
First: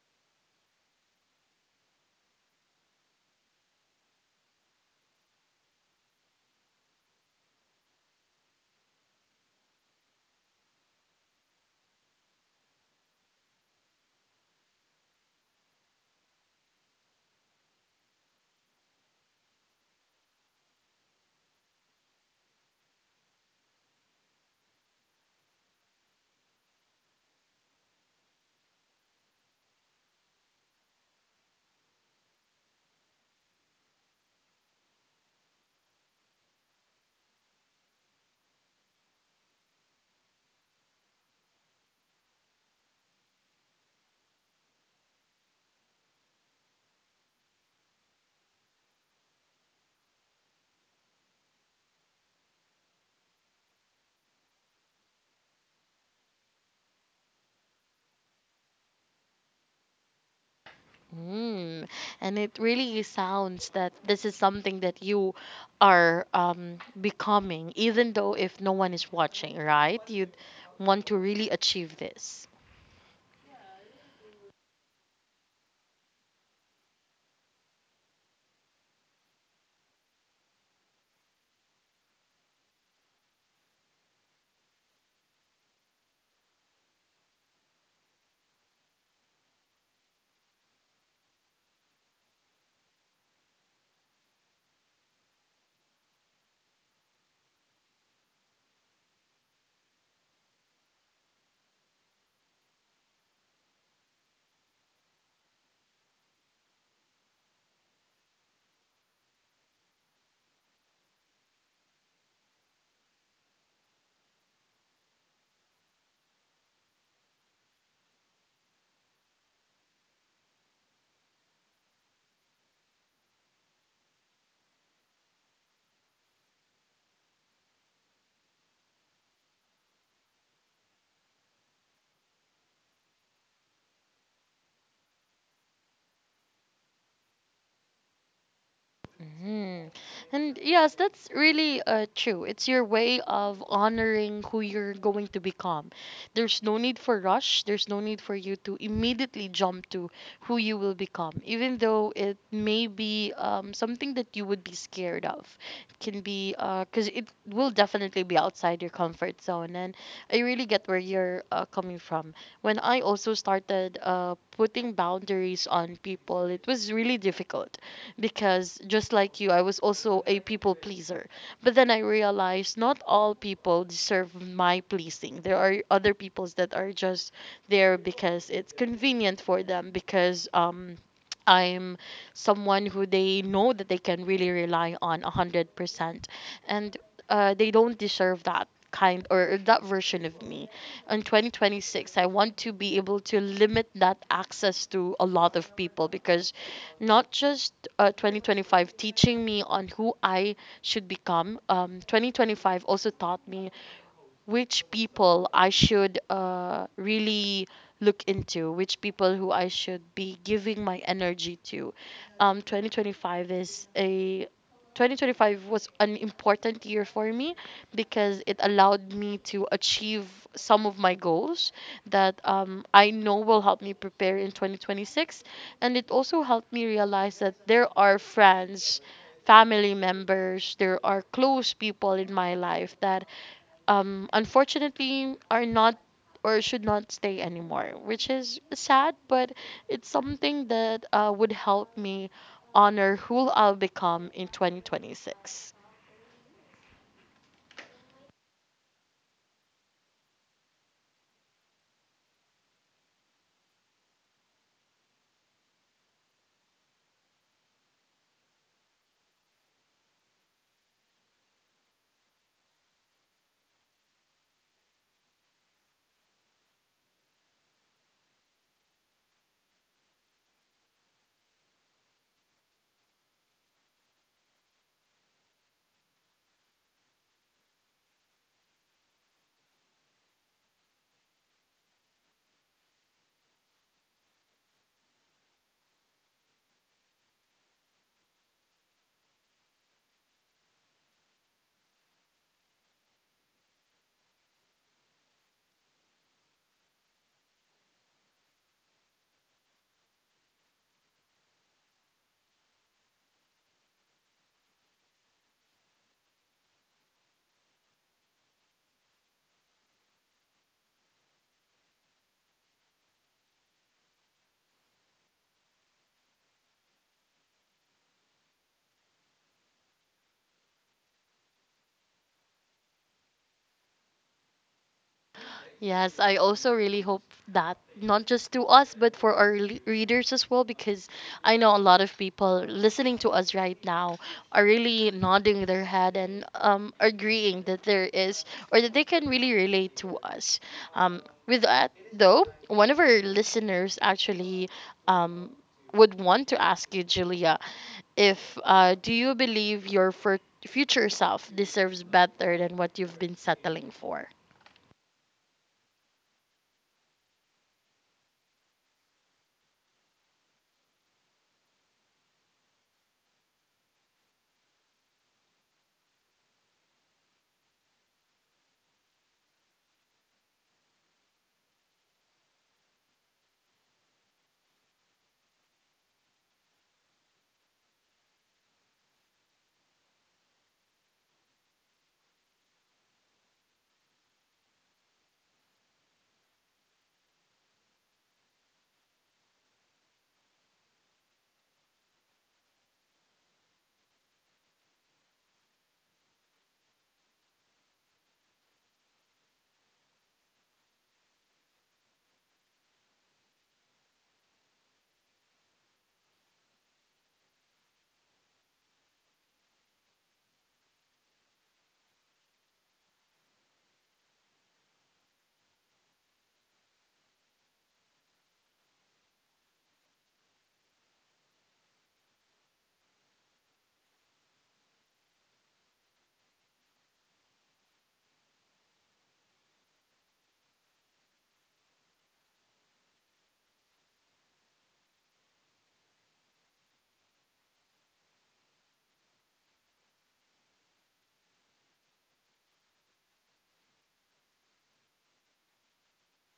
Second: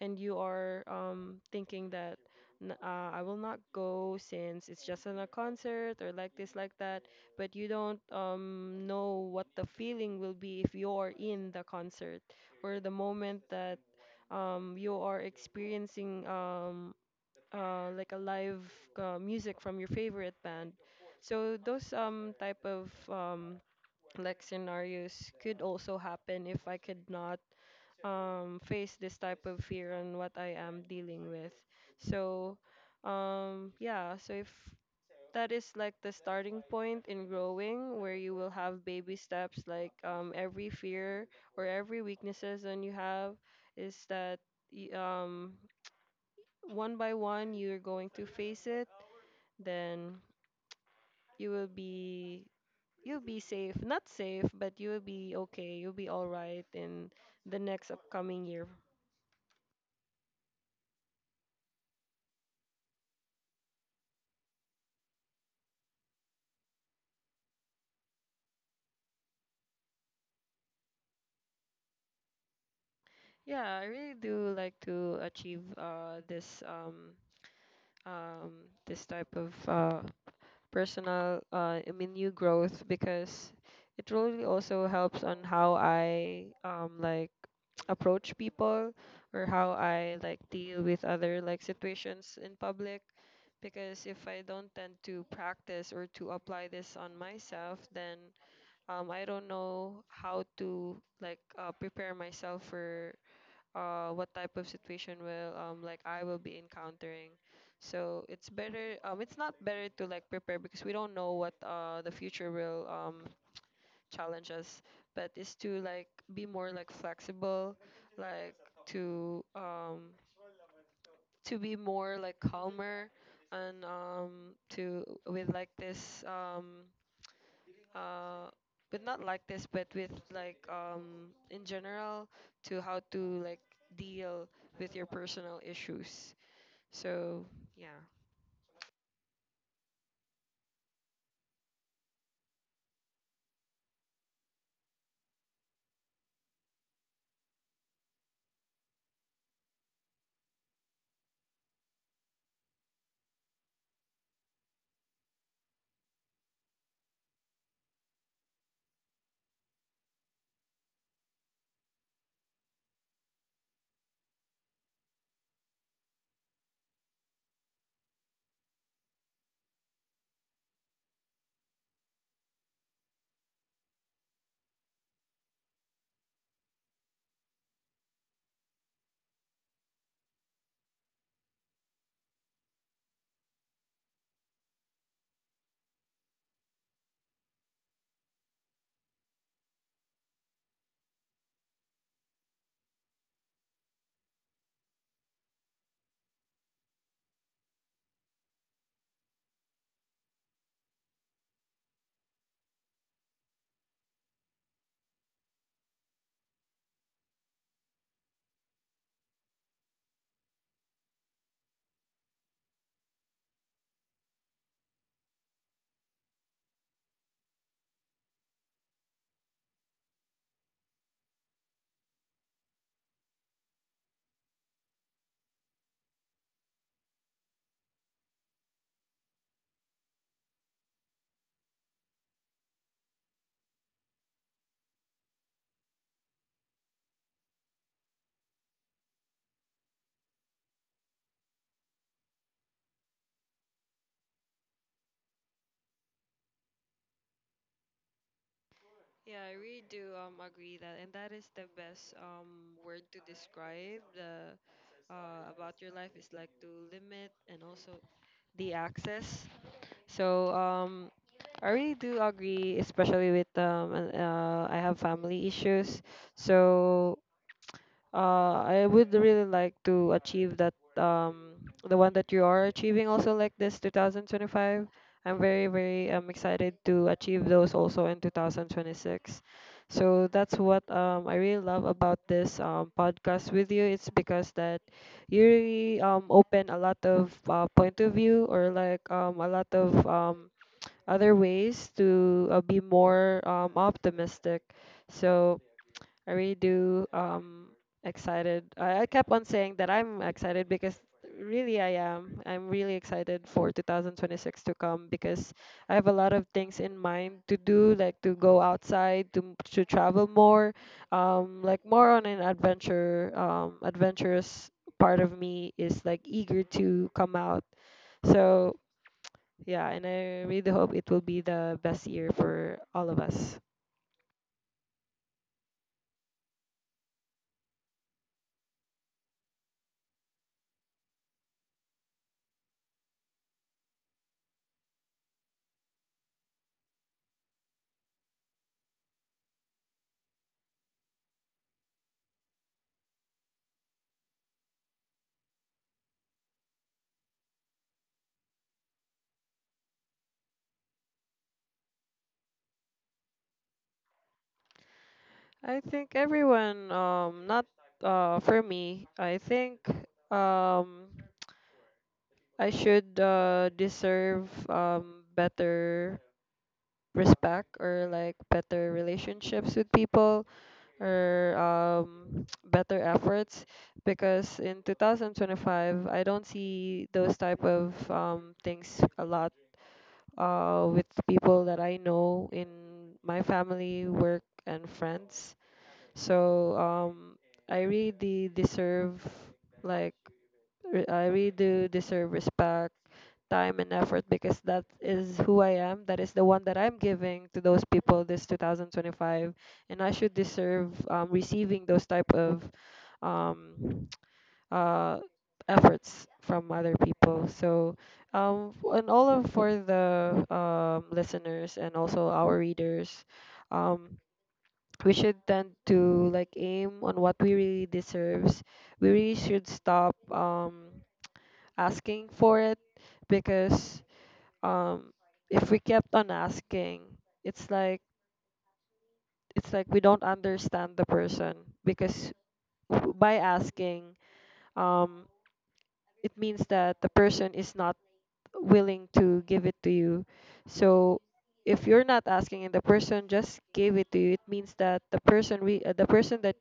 B: and you are thinking that I will not go since it's just on a concert, or like this, like that," but you don't know what the feeling will be if you're in the concert, or the moment that you are experiencing like a live music from your favorite band. So those type of like scenarios could also happen if I could not face this type of fear and what I am dealing with. So, if that is like the starting point in growing, where you will have baby steps, like every fear or every weaknesses that you have, is that y- um, one by one you're going to face it, then you will be, you'll be safe. Not safe, but you'll be okay. You'll be all right in the next upcoming year.
A: Mm. And it really sounds that this is something that you are becoming, even though if no one is watching, right? You'd want to really achieve this.
B: Yeah, I really do like to achieve this type of personal, I mean, new growth, because it really also helps on how I like approach people, or how I like deal with other like situations in public. Because if I don't tend to practice or to apply this on myself, then I don't know how to like prepare myself for what type of situation will like I will be encountering. So it's better. It's not better to like prepare because we don't know what the future will challenge us. But it's to like be more like flexible, like to um, to be more like calmer and to with like this uh with not like this but with like in general to how to like deal with your personal issues so yeah
A: Mhm. And yes, that's really true. It's your way of honoring who you're going to become. There's no need for rush. There's no need for you to immediately jump to who you will become, even though it may be something that you would be scared of. It can be, because it will definitely be outside your comfort zone. And I really get where you're coming from. When I also started putting boundaries on people, it was really difficult, because just like you, I was also a people pleaser. But then I realized not all people deserve my pleasing. There are other peoples that are just there because it's convenient for them, because I'm someone who they know that they can really rely on 100%. And they don't deserve that kind or that version of me. In 2026, I want to be able to limit that access to a lot of people, because not just 2025 teaching me on who I should become. 2025 also taught me which people I should really look into, which people who I should be giving my energy to. Um, 2025 is a 2025 was an important year for me, because it allowed me to achieve some of my goals that I know will help me prepare in 2026. And it also helped me realize that there are friends, family members, there are close people in my life that unfortunately are not or should not stay anymore, which is sad, but it's something that would help me honor who I'll become in 2026.
B: yeah, I really do agree that, and that is the best word to describe the about your life is like to limit and also the access. So I really do agree, especially with I have family issues. So I would really like to achieve that the one that you are achieving also like this 2025. I'm very, very excited to achieve those also in 2026. So that's what I really love about this podcast with you. It's because that you really open a lot of point of view, or like a lot of other ways to be more optimistic. So I really do excited. I kept on saying that I'm excited because really I am. I'm really excited for 2026 to come because I have a lot of things in mind to do, like to go outside, to to travel more, like more on an adventure, adventurous part of me is like eager to come out. So yeah, and I really hope it will be the best year for all of us.
A: Yes, I also really hope that not just to us but for our readers as well, because I know a lot of people listening to us right now are really nodding their head and agreeing that there is or that they can really relate to us. Um, with that though, one of our listeners actually um would want to ask you, Julia, if do you believe your fur future self deserves better than what you've been settling for?
B: I think everyone, not for me, I think um, I should deserve better respect, or like better relationships with people, or better efforts, because in 2025 I don't see those type of things a lot with people that I know in my family, work, and friends. So I really deserve, like, I really do deserve respect, time, and effort, because that is who I am. That is the one that I'm giving to those people this 2025, and I should deserve receiving those type of um, uh, efforts from other people. So, and all of for the listeners and also our readers, um, we should tend to like aim on what we really deserves. We really should stop asking for it, because um, if we kept on asking, it's like it's like we don't understand the person, because by asking um it means that the person is not willing to give it to you. So if you're not asking and the person just gave it to you, it means that the person that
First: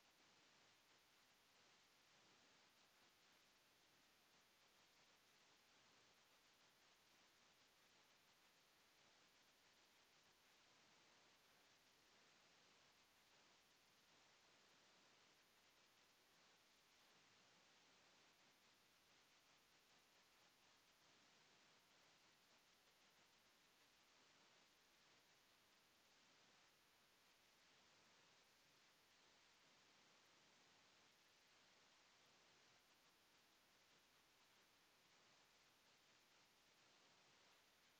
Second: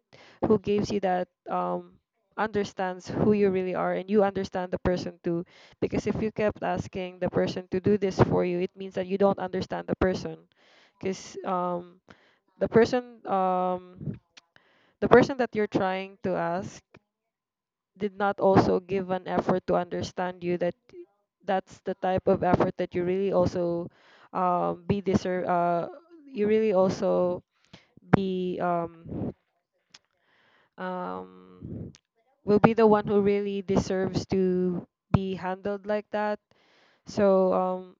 B: who gives you that understands who you really are, and you understand the person too. Because if you kept asking the person to do this for you, it means that you don't understand the person. Because the person um the person that you're trying to ask did not also give an effort to understand you, that that's the type of effort that you really also be deserve you really also be um, will be the one who really deserves to be handled like that. So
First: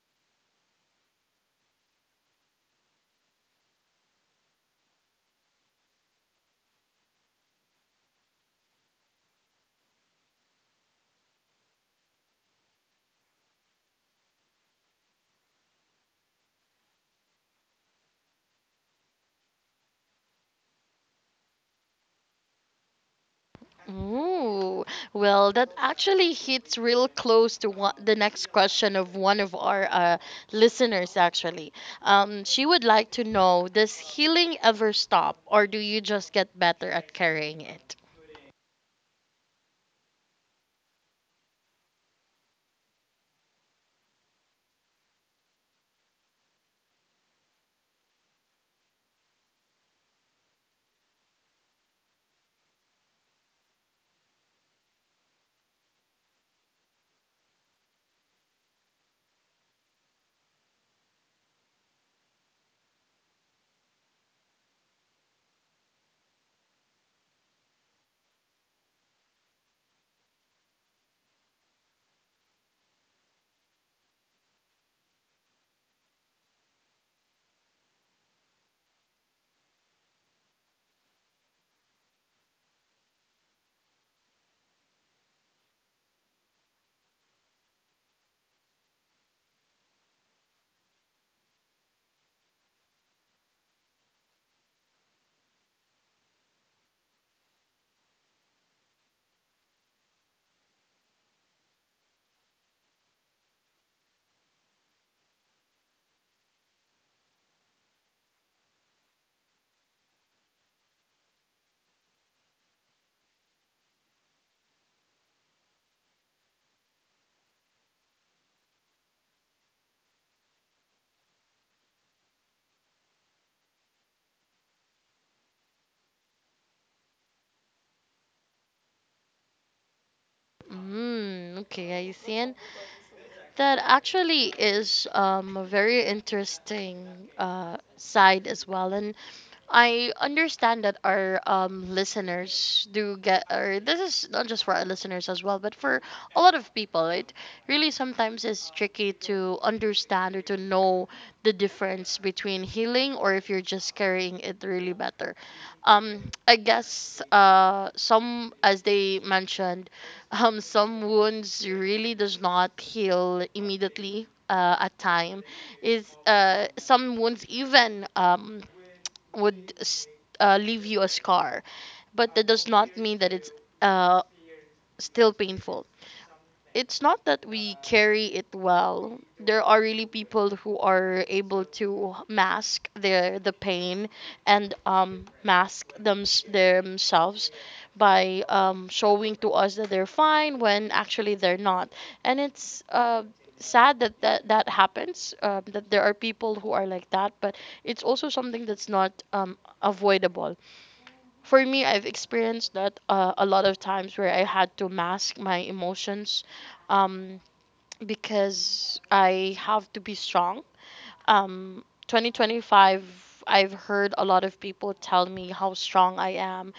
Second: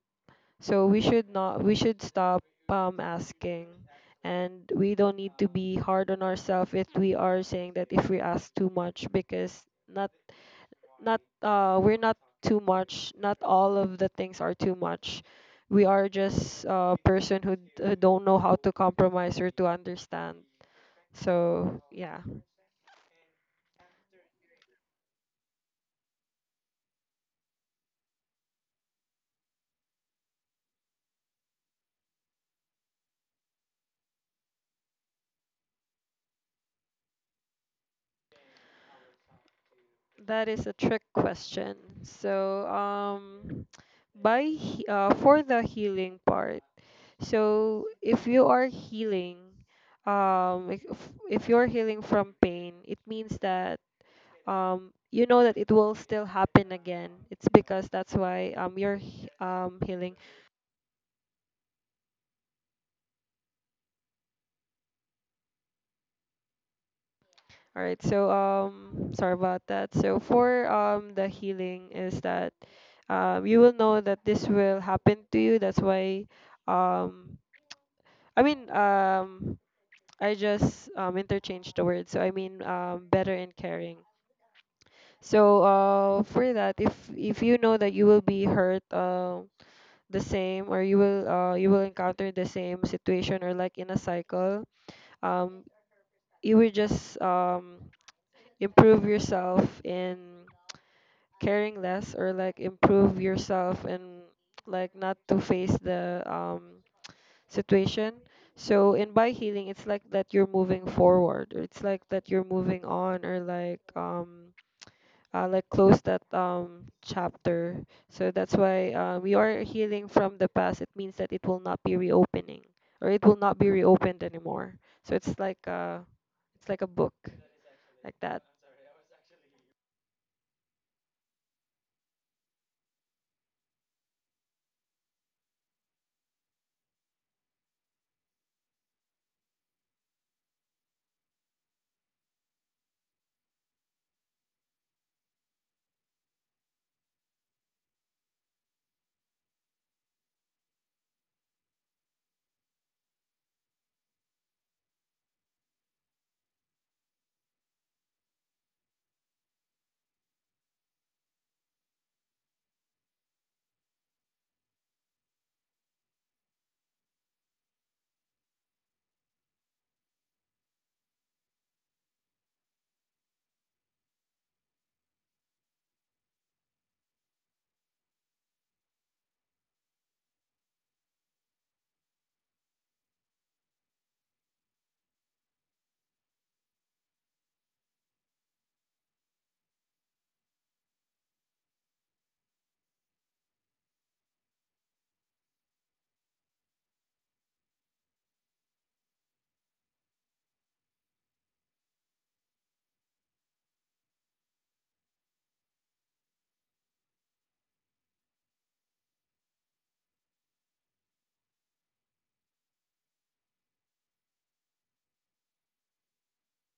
B: we should not, we should stop asking. And we don't need to be hard on ourselves if we are saying that if we ask too much, because not not we're not too much, not all of the things are too much. We are just a person who don't know how to compromise or to understand, so yeah.
A: Ooh, well, that actually hits real close to one, the next question of one of our listeners, actually. She would like to know, does healing ever stop, or do you just get better at carrying it?
B: That is a trick question. So, for the healing part. So if you are healing, um, if, if you're healing from pain, it means that you know that it will still happen again. It's because that's why healing. All right. So sorry about that. So for the healing is that you will know that this will happen to you. That's why um I mean I just interchanged the words. So I mean better and caring. So for that, if you know that you will be hurt the same, or you will encounter the same situation, or like in a cycle, um, you will just improve yourself in caring less, or like improve yourself and like not to face the situation. So in by healing, it's like that you're moving forward, or it's like that you're moving on, or like close that chapter. So that's why we are healing from the past. It means that it will not be reopening, or it will not be reopened anymore. So it's like a book like that.
A: Mm, okay, I see. And that actually is a very interesting side as well. And I understand that our listeners do get, or this is not just for our listeners as well, but for a lot of people, it really sometimes is tricky to understand or to know the difference between healing or if you're just carrying it really better. I guess some, as they mentioned, some wounds really does not heal immediately. At time is some wounds even would leave you a scar, but that does not mean that it's uh, still painful. It's not that we carry it well. There are really people who are able to mask the pain, and mask themselves by showing to us that they're fine when actually they're not. And it's sad that that happens, that there are people who are like that, but it's also something that's not avoidable. For me, I've experienced that a lot of times where I had to mask my emotions, um, because I have to be strong. 2025, I've heard a lot of people tell me how strong I am,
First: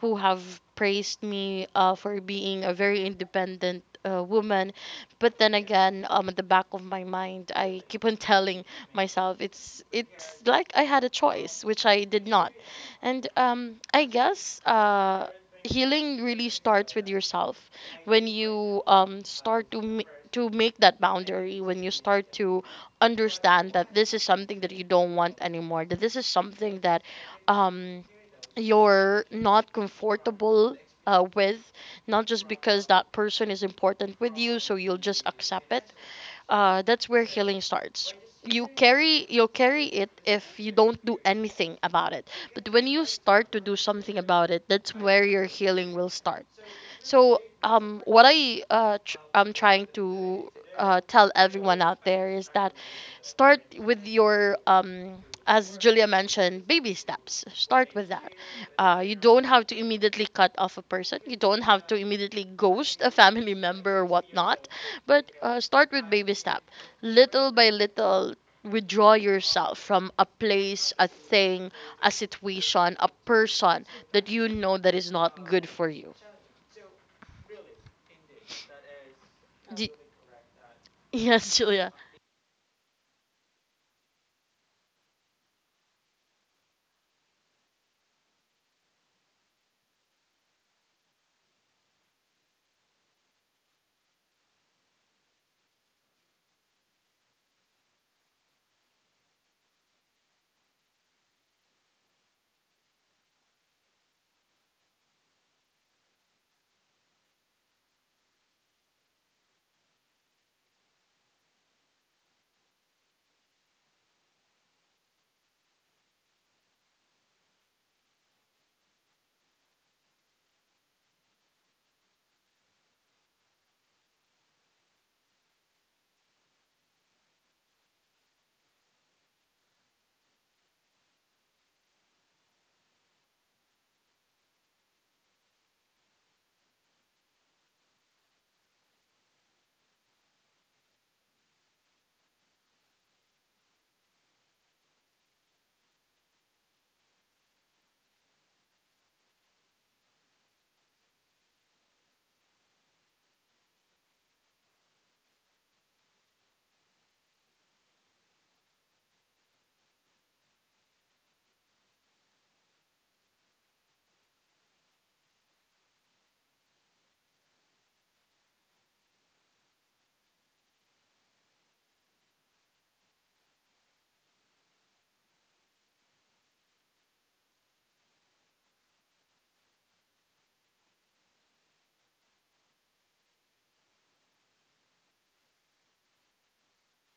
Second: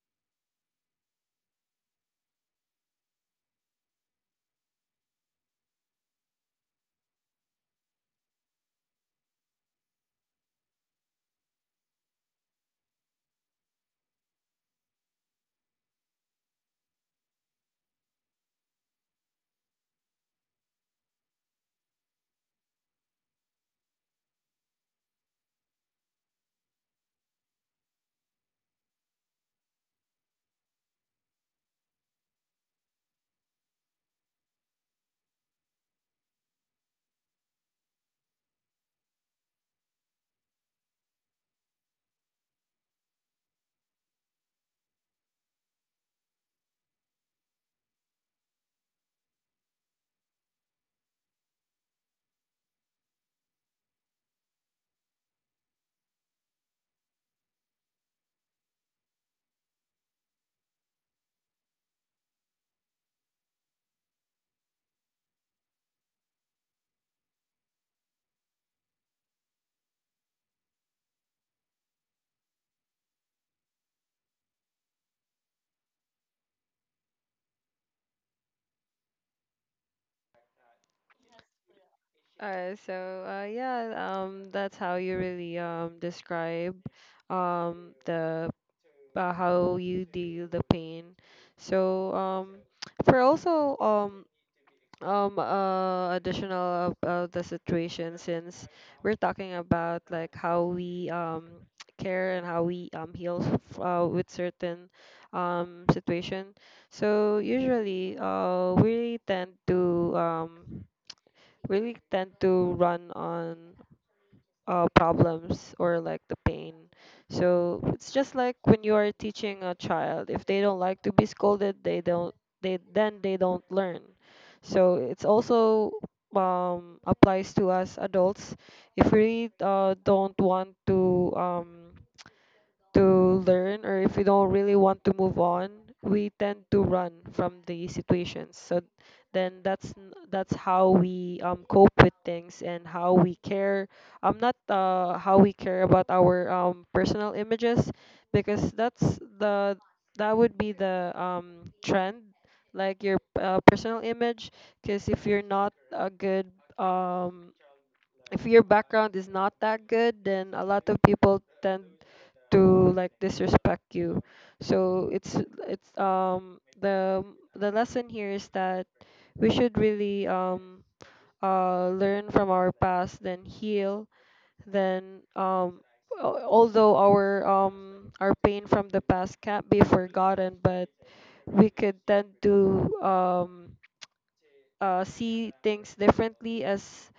A: who have praised me for being a very independent woman. But then again, at the back of my mind, I keep on telling myself it's like I had a choice, which I did not. And I guess healing really starts with yourself when you start to make that boundary, when you start to understand that this is something that you don't want anymore, that this is something that um, you're not comfortable with, not just because that person is important with you, so you'll just accept it. That's where healing starts. You'll carry it if you don't do anything about it. But when you start to do something about it, that's where your healing will start. So, what I I'm trying to tell everyone out there is that start with your as Julia mentioned, baby steps. Start with that. You don't have to immediately cut off a person. You don't have to immediately ghost a family member or whatnot. But start with baby step. Little by little, withdraw yourself from a place, a thing, a situation, a person that you know that is not good for you. Do, yes, Julia.
B: Alright, so yeah, that's how you really describe the how you deal the pain. So for also additional about the situation. Since we're talking about like how we care and how we heal with certain situation, so usually we tend to really tend to run on problems or like the pain. So it's just like when you are teaching a child, if they don't like to be scolded, they don't they then they don't learn. So it's also applies to us adults. If we don't want to learn, or if we don't really want to move on, we tend to run from the situations. So that's how we cope with things and how we care. I'm not how we care about our personal images, because that's the that would be the trend, like your personal image, because if you're not a good um if your background is not that good, then a lot of people tend to like disrespect you. So it's the lesson here is that we should really learn from our past, then heal, then although our pain from the past can't be forgotten, but we could tend to see things differently, as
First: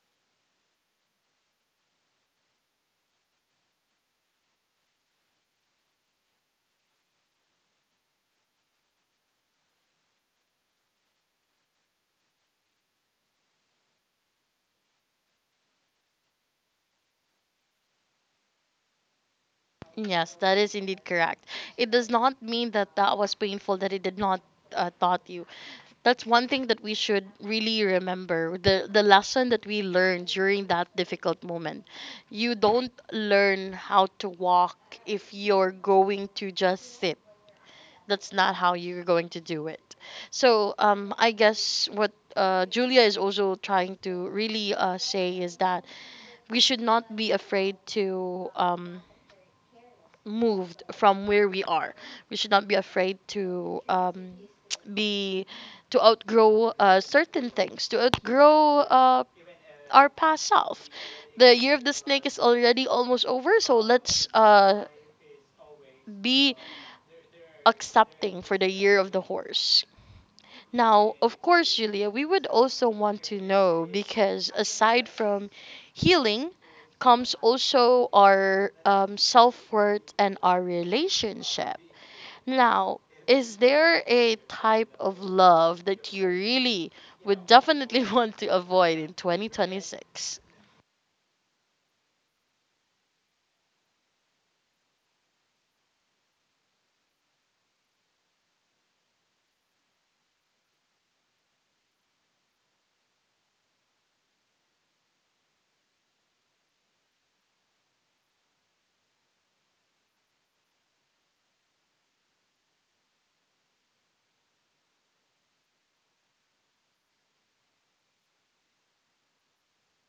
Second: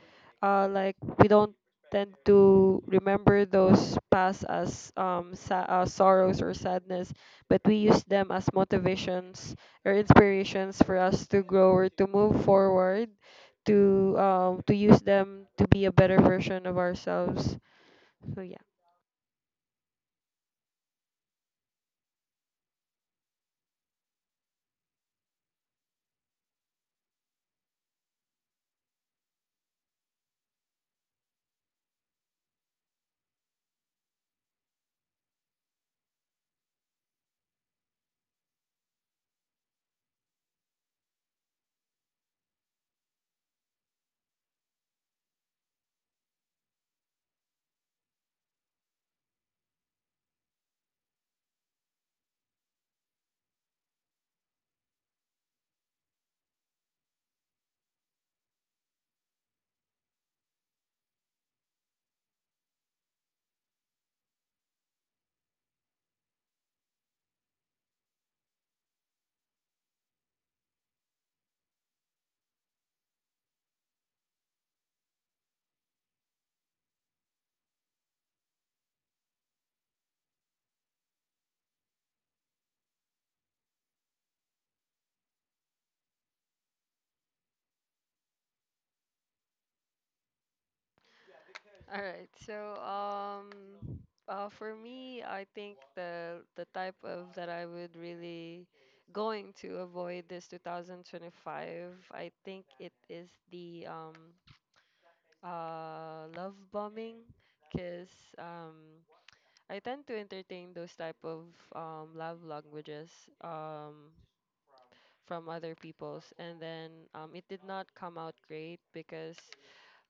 B: like we don't tend to remember those past as sorrows or sadness, but we use them as motivations or inspirations for us to grow or to move forward, to use them to be a better version of ourselves. So yeah.
A: Yes, that is indeed correct. It does not mean that that was painful, that it did not taught you. That's one thing that we should really remember, the lesson that we learned during that difficult moment. You don't learn how to walk if you're going to just sit. That's not how you're going to do it. I guess what Julia is also trying to really say is that we should not be afraid to. Moved from where we are. We should not be afraid to be to outgrow certain things, to outgrow our past self. The year of the snake is already almost over, so let's be accepting for the year of the horse. Now, of course, Julia, we would also want to know because aside from healing, comes also our self worth and our relationship. Now, is there a type of love that you really would definitely want to avoid in 2026?
B: All right. So for me, I think the type of that I would really going to avoid this 2025, I think it is the love bombing. Because um I tend to entertain those type of love languages um from other people's, and then it did not come out great because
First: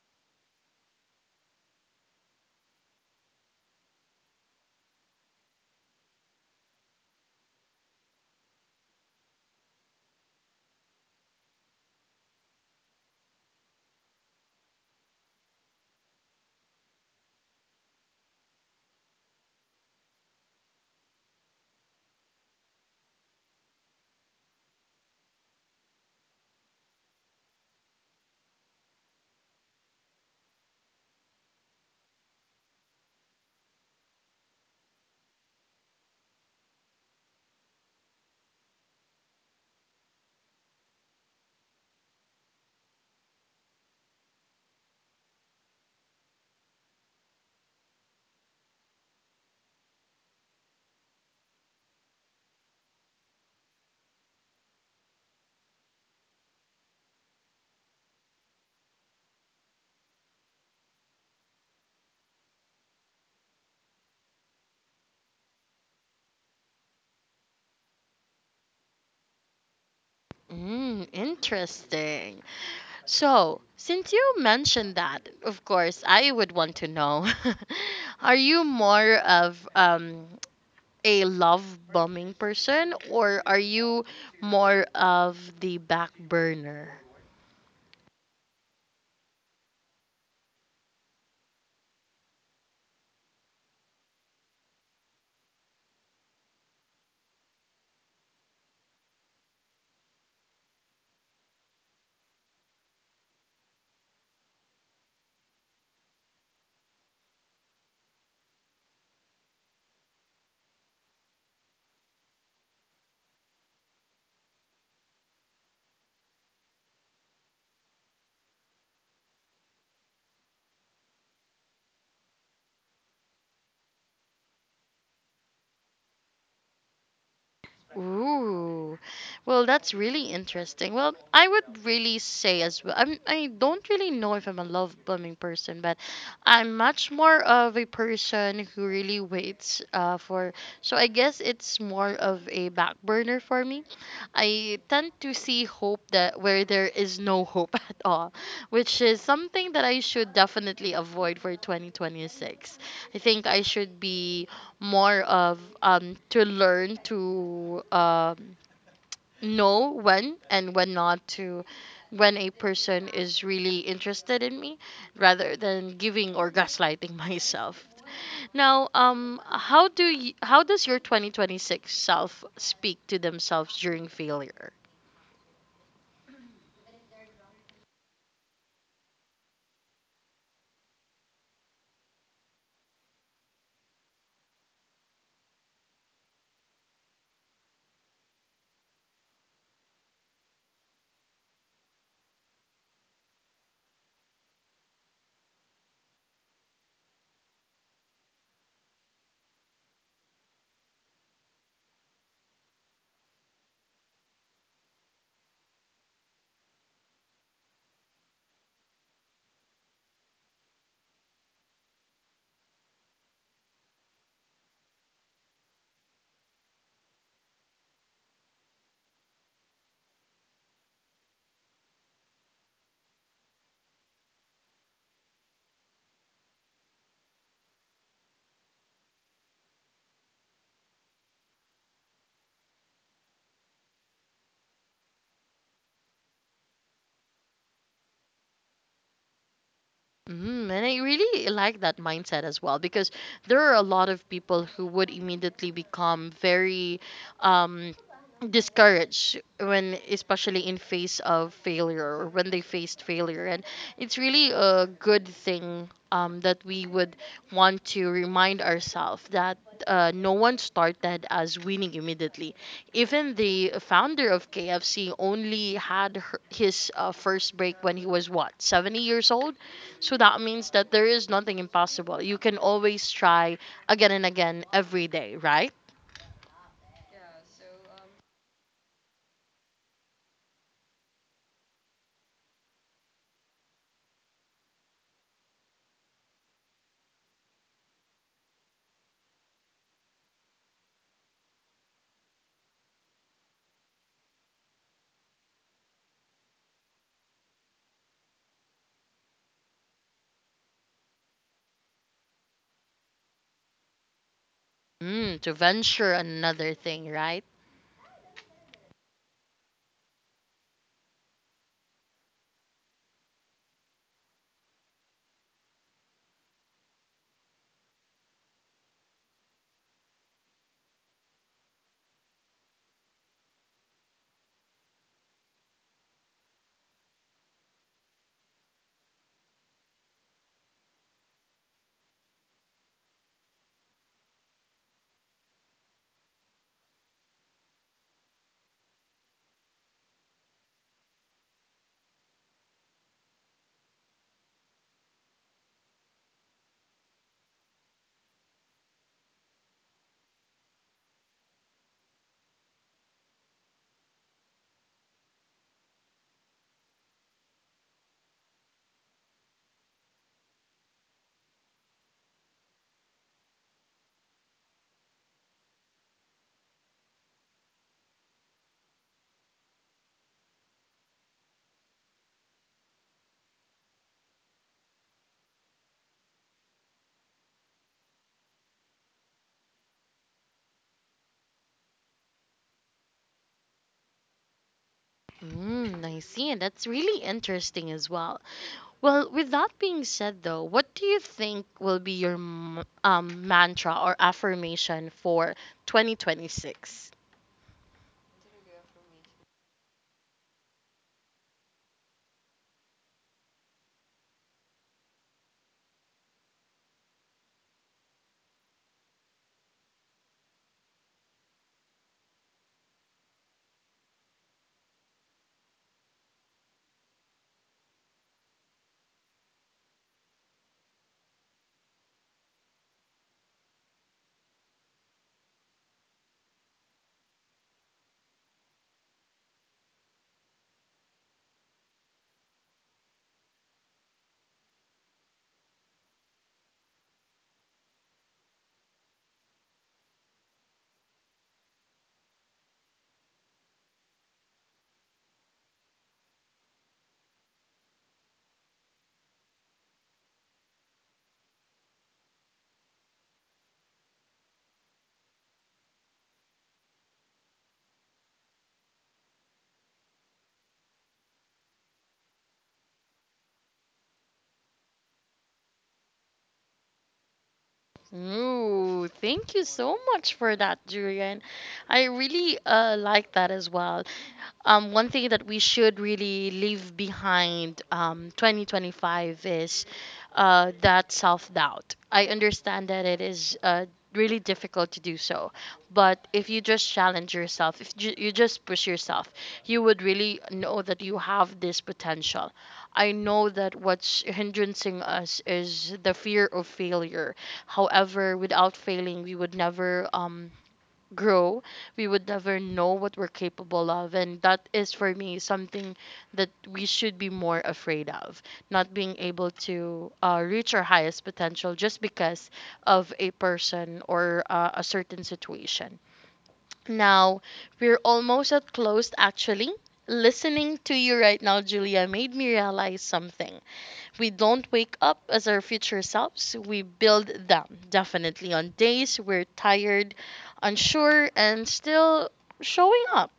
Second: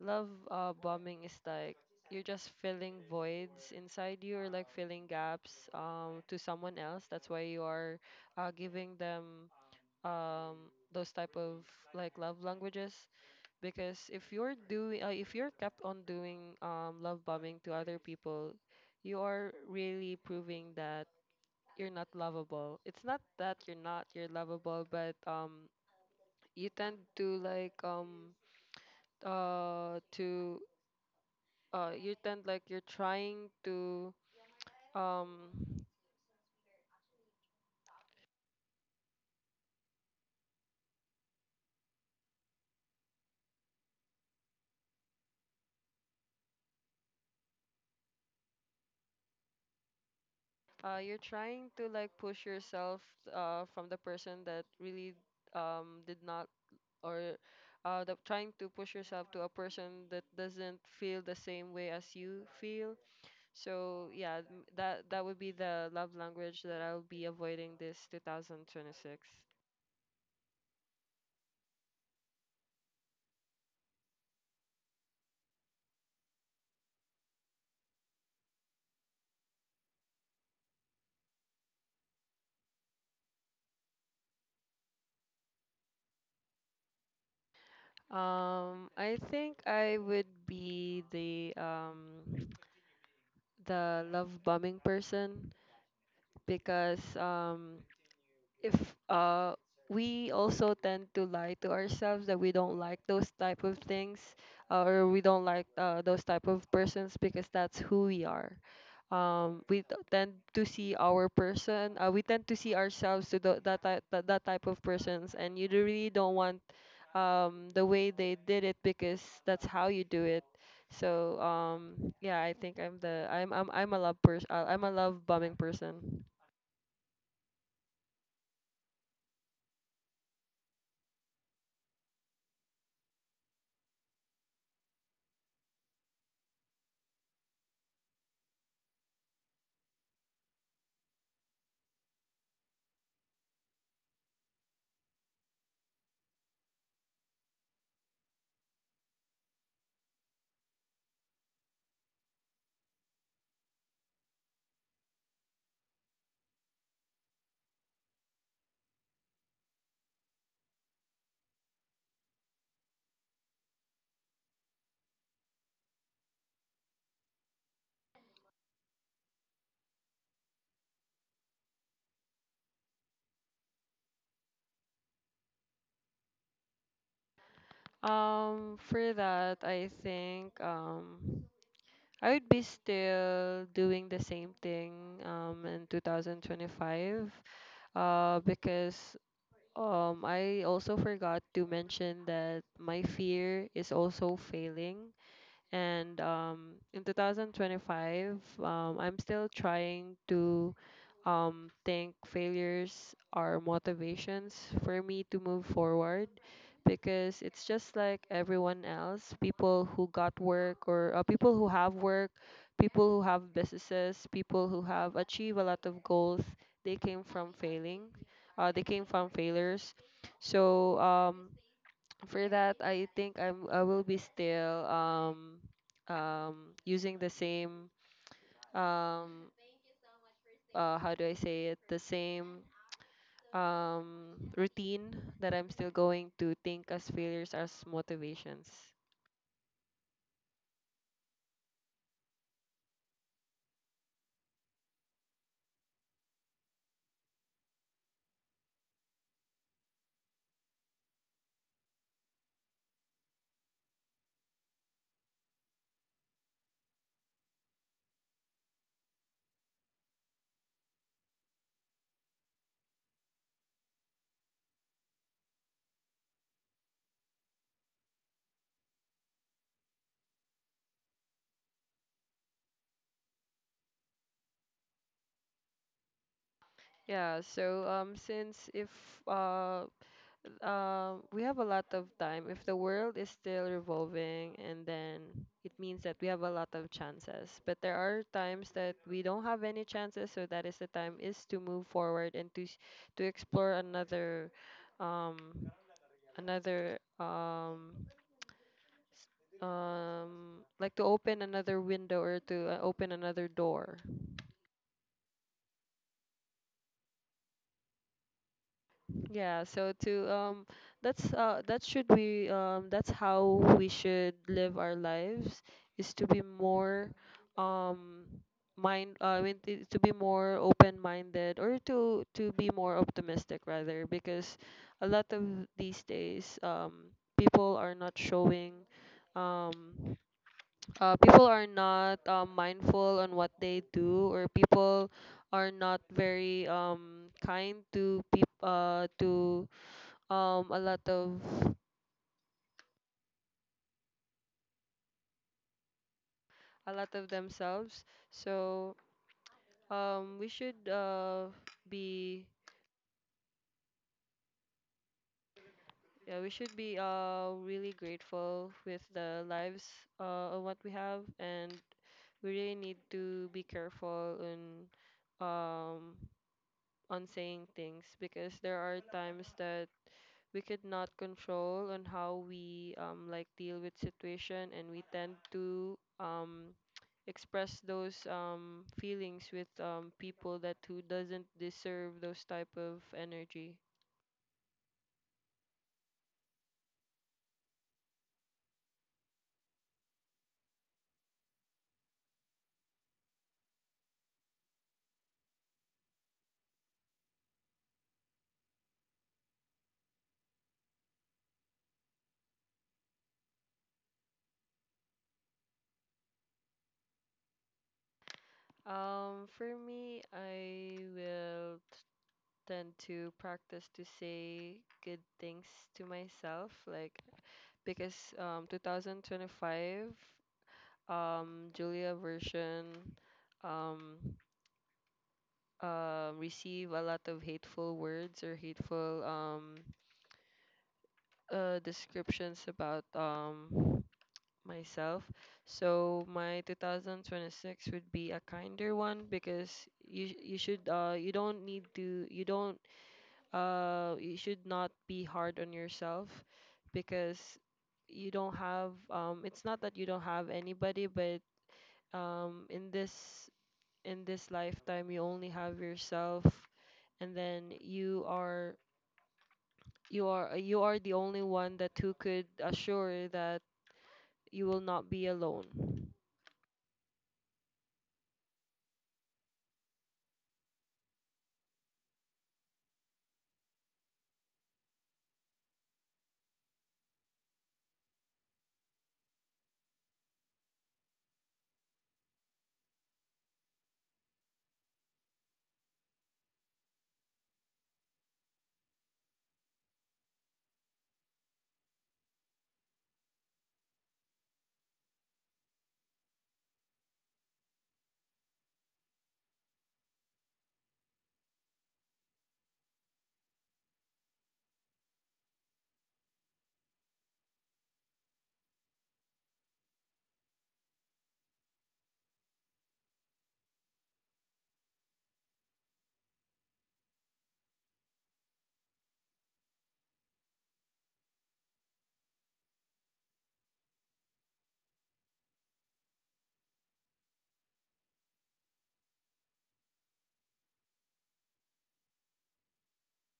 B: love bombing is like you're just filling voids inside you, or like filling gaps to someone else. That's why you are giving them those type of like love languages, because if you're doing if you're kept on doing love bombing to other people, you are really proving that you're not lovable. It's not that you're not, you're lovable, but you tend to like to you tend like um you're trying to like push yourself from the person that really did not or the, trying to push yourself to a person that doesn't feel the same way as you feel. So yeah, that that would be the love language that I'll be avoiding this 2026.
A: Mm, interesting. So, since you mentioned that, of course, I would want to know, are you more of a love bombing person or are you more of the back burner?
B: I think I would be the love bombing person, because if uh, we also tend to lie to ourselves that we don't like those type of things, or we don't like those type of persons because that's who we are, we tend to see our person, we tend to see ourselves to the, that, type, that, that type of persons, and you really don't want the way they did it because that's how you do it. So yeah, I think I'm a love person, I'm a love bombing person.
A: Ooh, well, that's really interesting. Well, I would really say as well. I don't really know if I'm a love bombing person, but I'm much more of a person who really waits for. So I guess it's more of a back burner for me. I tend to see hope that where there is no hope at all, which is something that I should definitely avoid for 2026. I think I should be more of to learn to know when and when not to, when a person is really interested in me rather than giving or gaslighting myself. Now, how do you, how does your 2026 self speak to themselves during failure?
B: For that, I think I would be still doing the same thing in 2025, because I also forgot to mention that my fear is also failing. And in 2025 I'm still trying to think failures are motivations for me to move forward, because it's just like everyone else. People who got work, or people who have work, people who have businesses, people who have achieved a lot of goals, they came from failing, they came from failures. So for that, I think I will be still using the same um how do I say it, the same routine, that I'm still going to think as failures as motivations.
A: Mm, and I really like that mindset as well because there are a lot of people who would immediately become very um, discouraged when, especially in face of failure or when they faced failure. And it's really a good thing that we would want to remind ourselves that no one started as winning immediately. Even the founder of KFC only had his first break when he was what, 70 years old? So that means that there is nothing impossible. You can always try again and again every day, right?
B: Yeah, so since if uh we have a lot of time. If the world is still revolving, and then it means that we have a lot of chances. But there are times that we don't have any chances, so that is the time is to move forward and to to explore another, um, another like to open another window, or to open another door.
A: Mm, to venture another thing, right?
B: Yeah, so to that's that should be that's how we should live our lives, is to be more um mind I mean to be more open-minded, or to be more optimistic rather, because a lot of these days people are not showing um people are not mindful on what they do, or people are not very kind to peop to um a lot of a lot of themselves. So we should be yeah, we should be really grateful with the lives of what we have. And we really need to be careful in um on saying things, because there are times that we could not control on how we like deal with situation, and we tend to express those feelings with people that who doesn't deserve those type of energy.
A: Mm, I see. And that's really interesting as well. Well, with that being said, though, what do you think will be your mantra or affirmation for 2026?
B: For me, I will tend to practice to say good things to myself, like, because 2025 Julia version um receive a lot of hateful words, or hateful descriptions about myself. So my 2026 would be a kinder one. Because you don't need to, you should not be hard on yourself, because you don't have it's not that you don't have anybody, but um in this in this lifetime you only have yourself, and then you are the only one that who could assure that you will not be alone.
A: Ooh, thank you so much for that, Julian. I really like that as well. One thing that we should really leave behind 2025 is that self doubt. I understand that it is really difficult to do so, but if you just challenge yourself, if you just push yourself, you would really know that you have this potential. I know that what's hindering us is the fear of failure. However, without failing, we would never. Grow, we would never know what we're capable of. And that is for me something that we should be more afraid of, not being able to reach our highest potential just because of a person or a certain situation. Now, we're almost at closed actually. Listening to you right now, Julia, made me realize something. We don't wake up as our future selves, we build them, definitely on days we're tired, unsure, and still showing up.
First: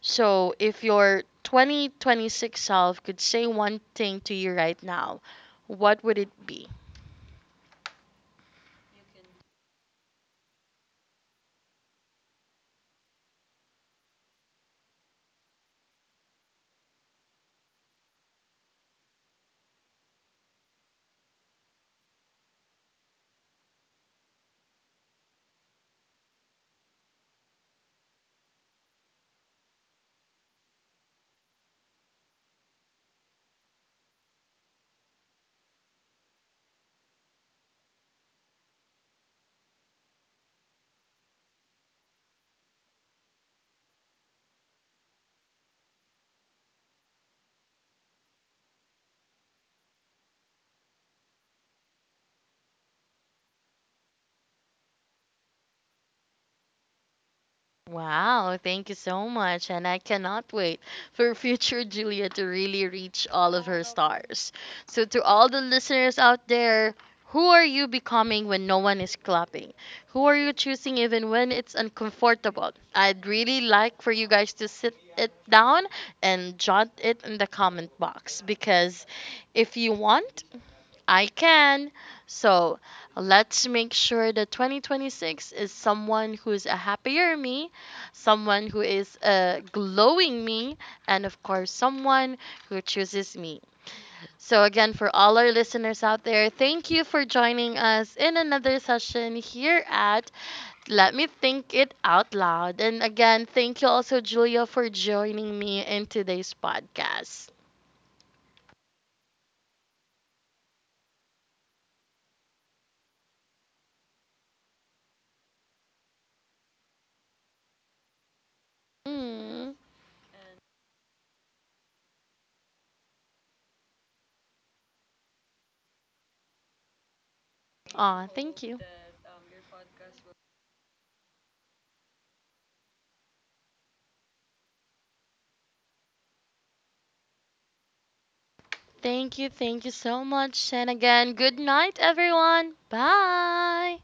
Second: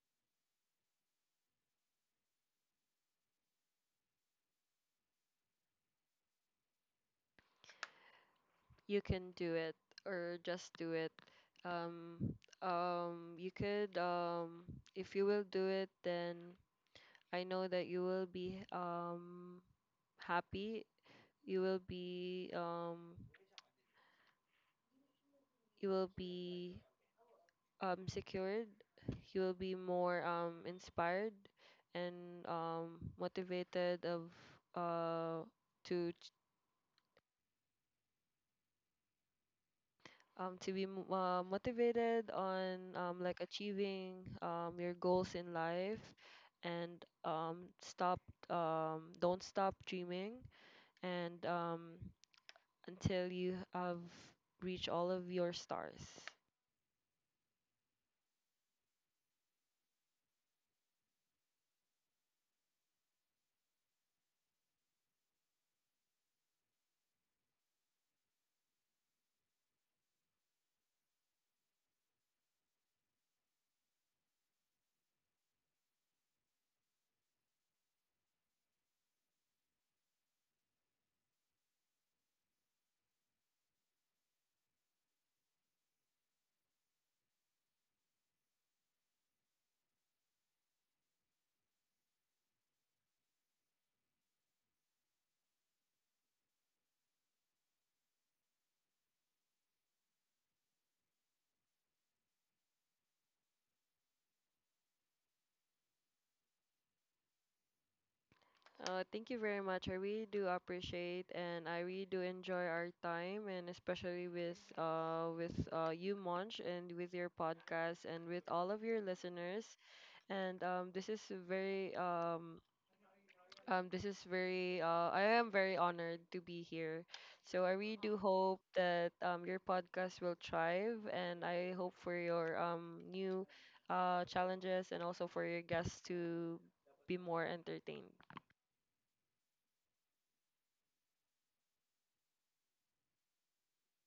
A: So, if your 2026 self could say one thing to you right now, what would it be?
B: You can do it, or just do it. um you could if you will do it, then I know that you will be happy, you will be um you will be secured, you will be more inspired and motivated of uh to to be mo- motivated on like achieving your goals in life, and stop don't stop dreaming, and until you have reached all of your stars.
A: Wow, thank you so much. And I cannot wait for future Julia to really reach all of her stars. So, to all the listeners out there, who are you becoming when no one is clapping? Who are you choosing even when it's uncomfortable? I'd really like for you guys to sit it down and jot it in the comment box because if you want, I can. So let's make sure that 2026 is someone who's a happier me, someone who is a glowing me, and of course, someone who chooses me. So, again, for all our listeners out there, thank you for joining us in another session here at Let Me Think It Out Loud. And again, thank you also, Julia, for joining me in today's podcast.
B: Thank you very much. I really do appreciate, and I really do enjoy our time, and especially with you Monch, and with your podcast, and with all of your listeners.
A: Mm.
B: And very um, this is very, I am very honored to be here. So I really do
A: Aw,
B: hope
A: thank you.
B: that your podcast will thrive, and I hope for your new challenges, and also for your guests to be more entertained.
A: Thank you. Thank you so much. And again, good night, everyone. Bye.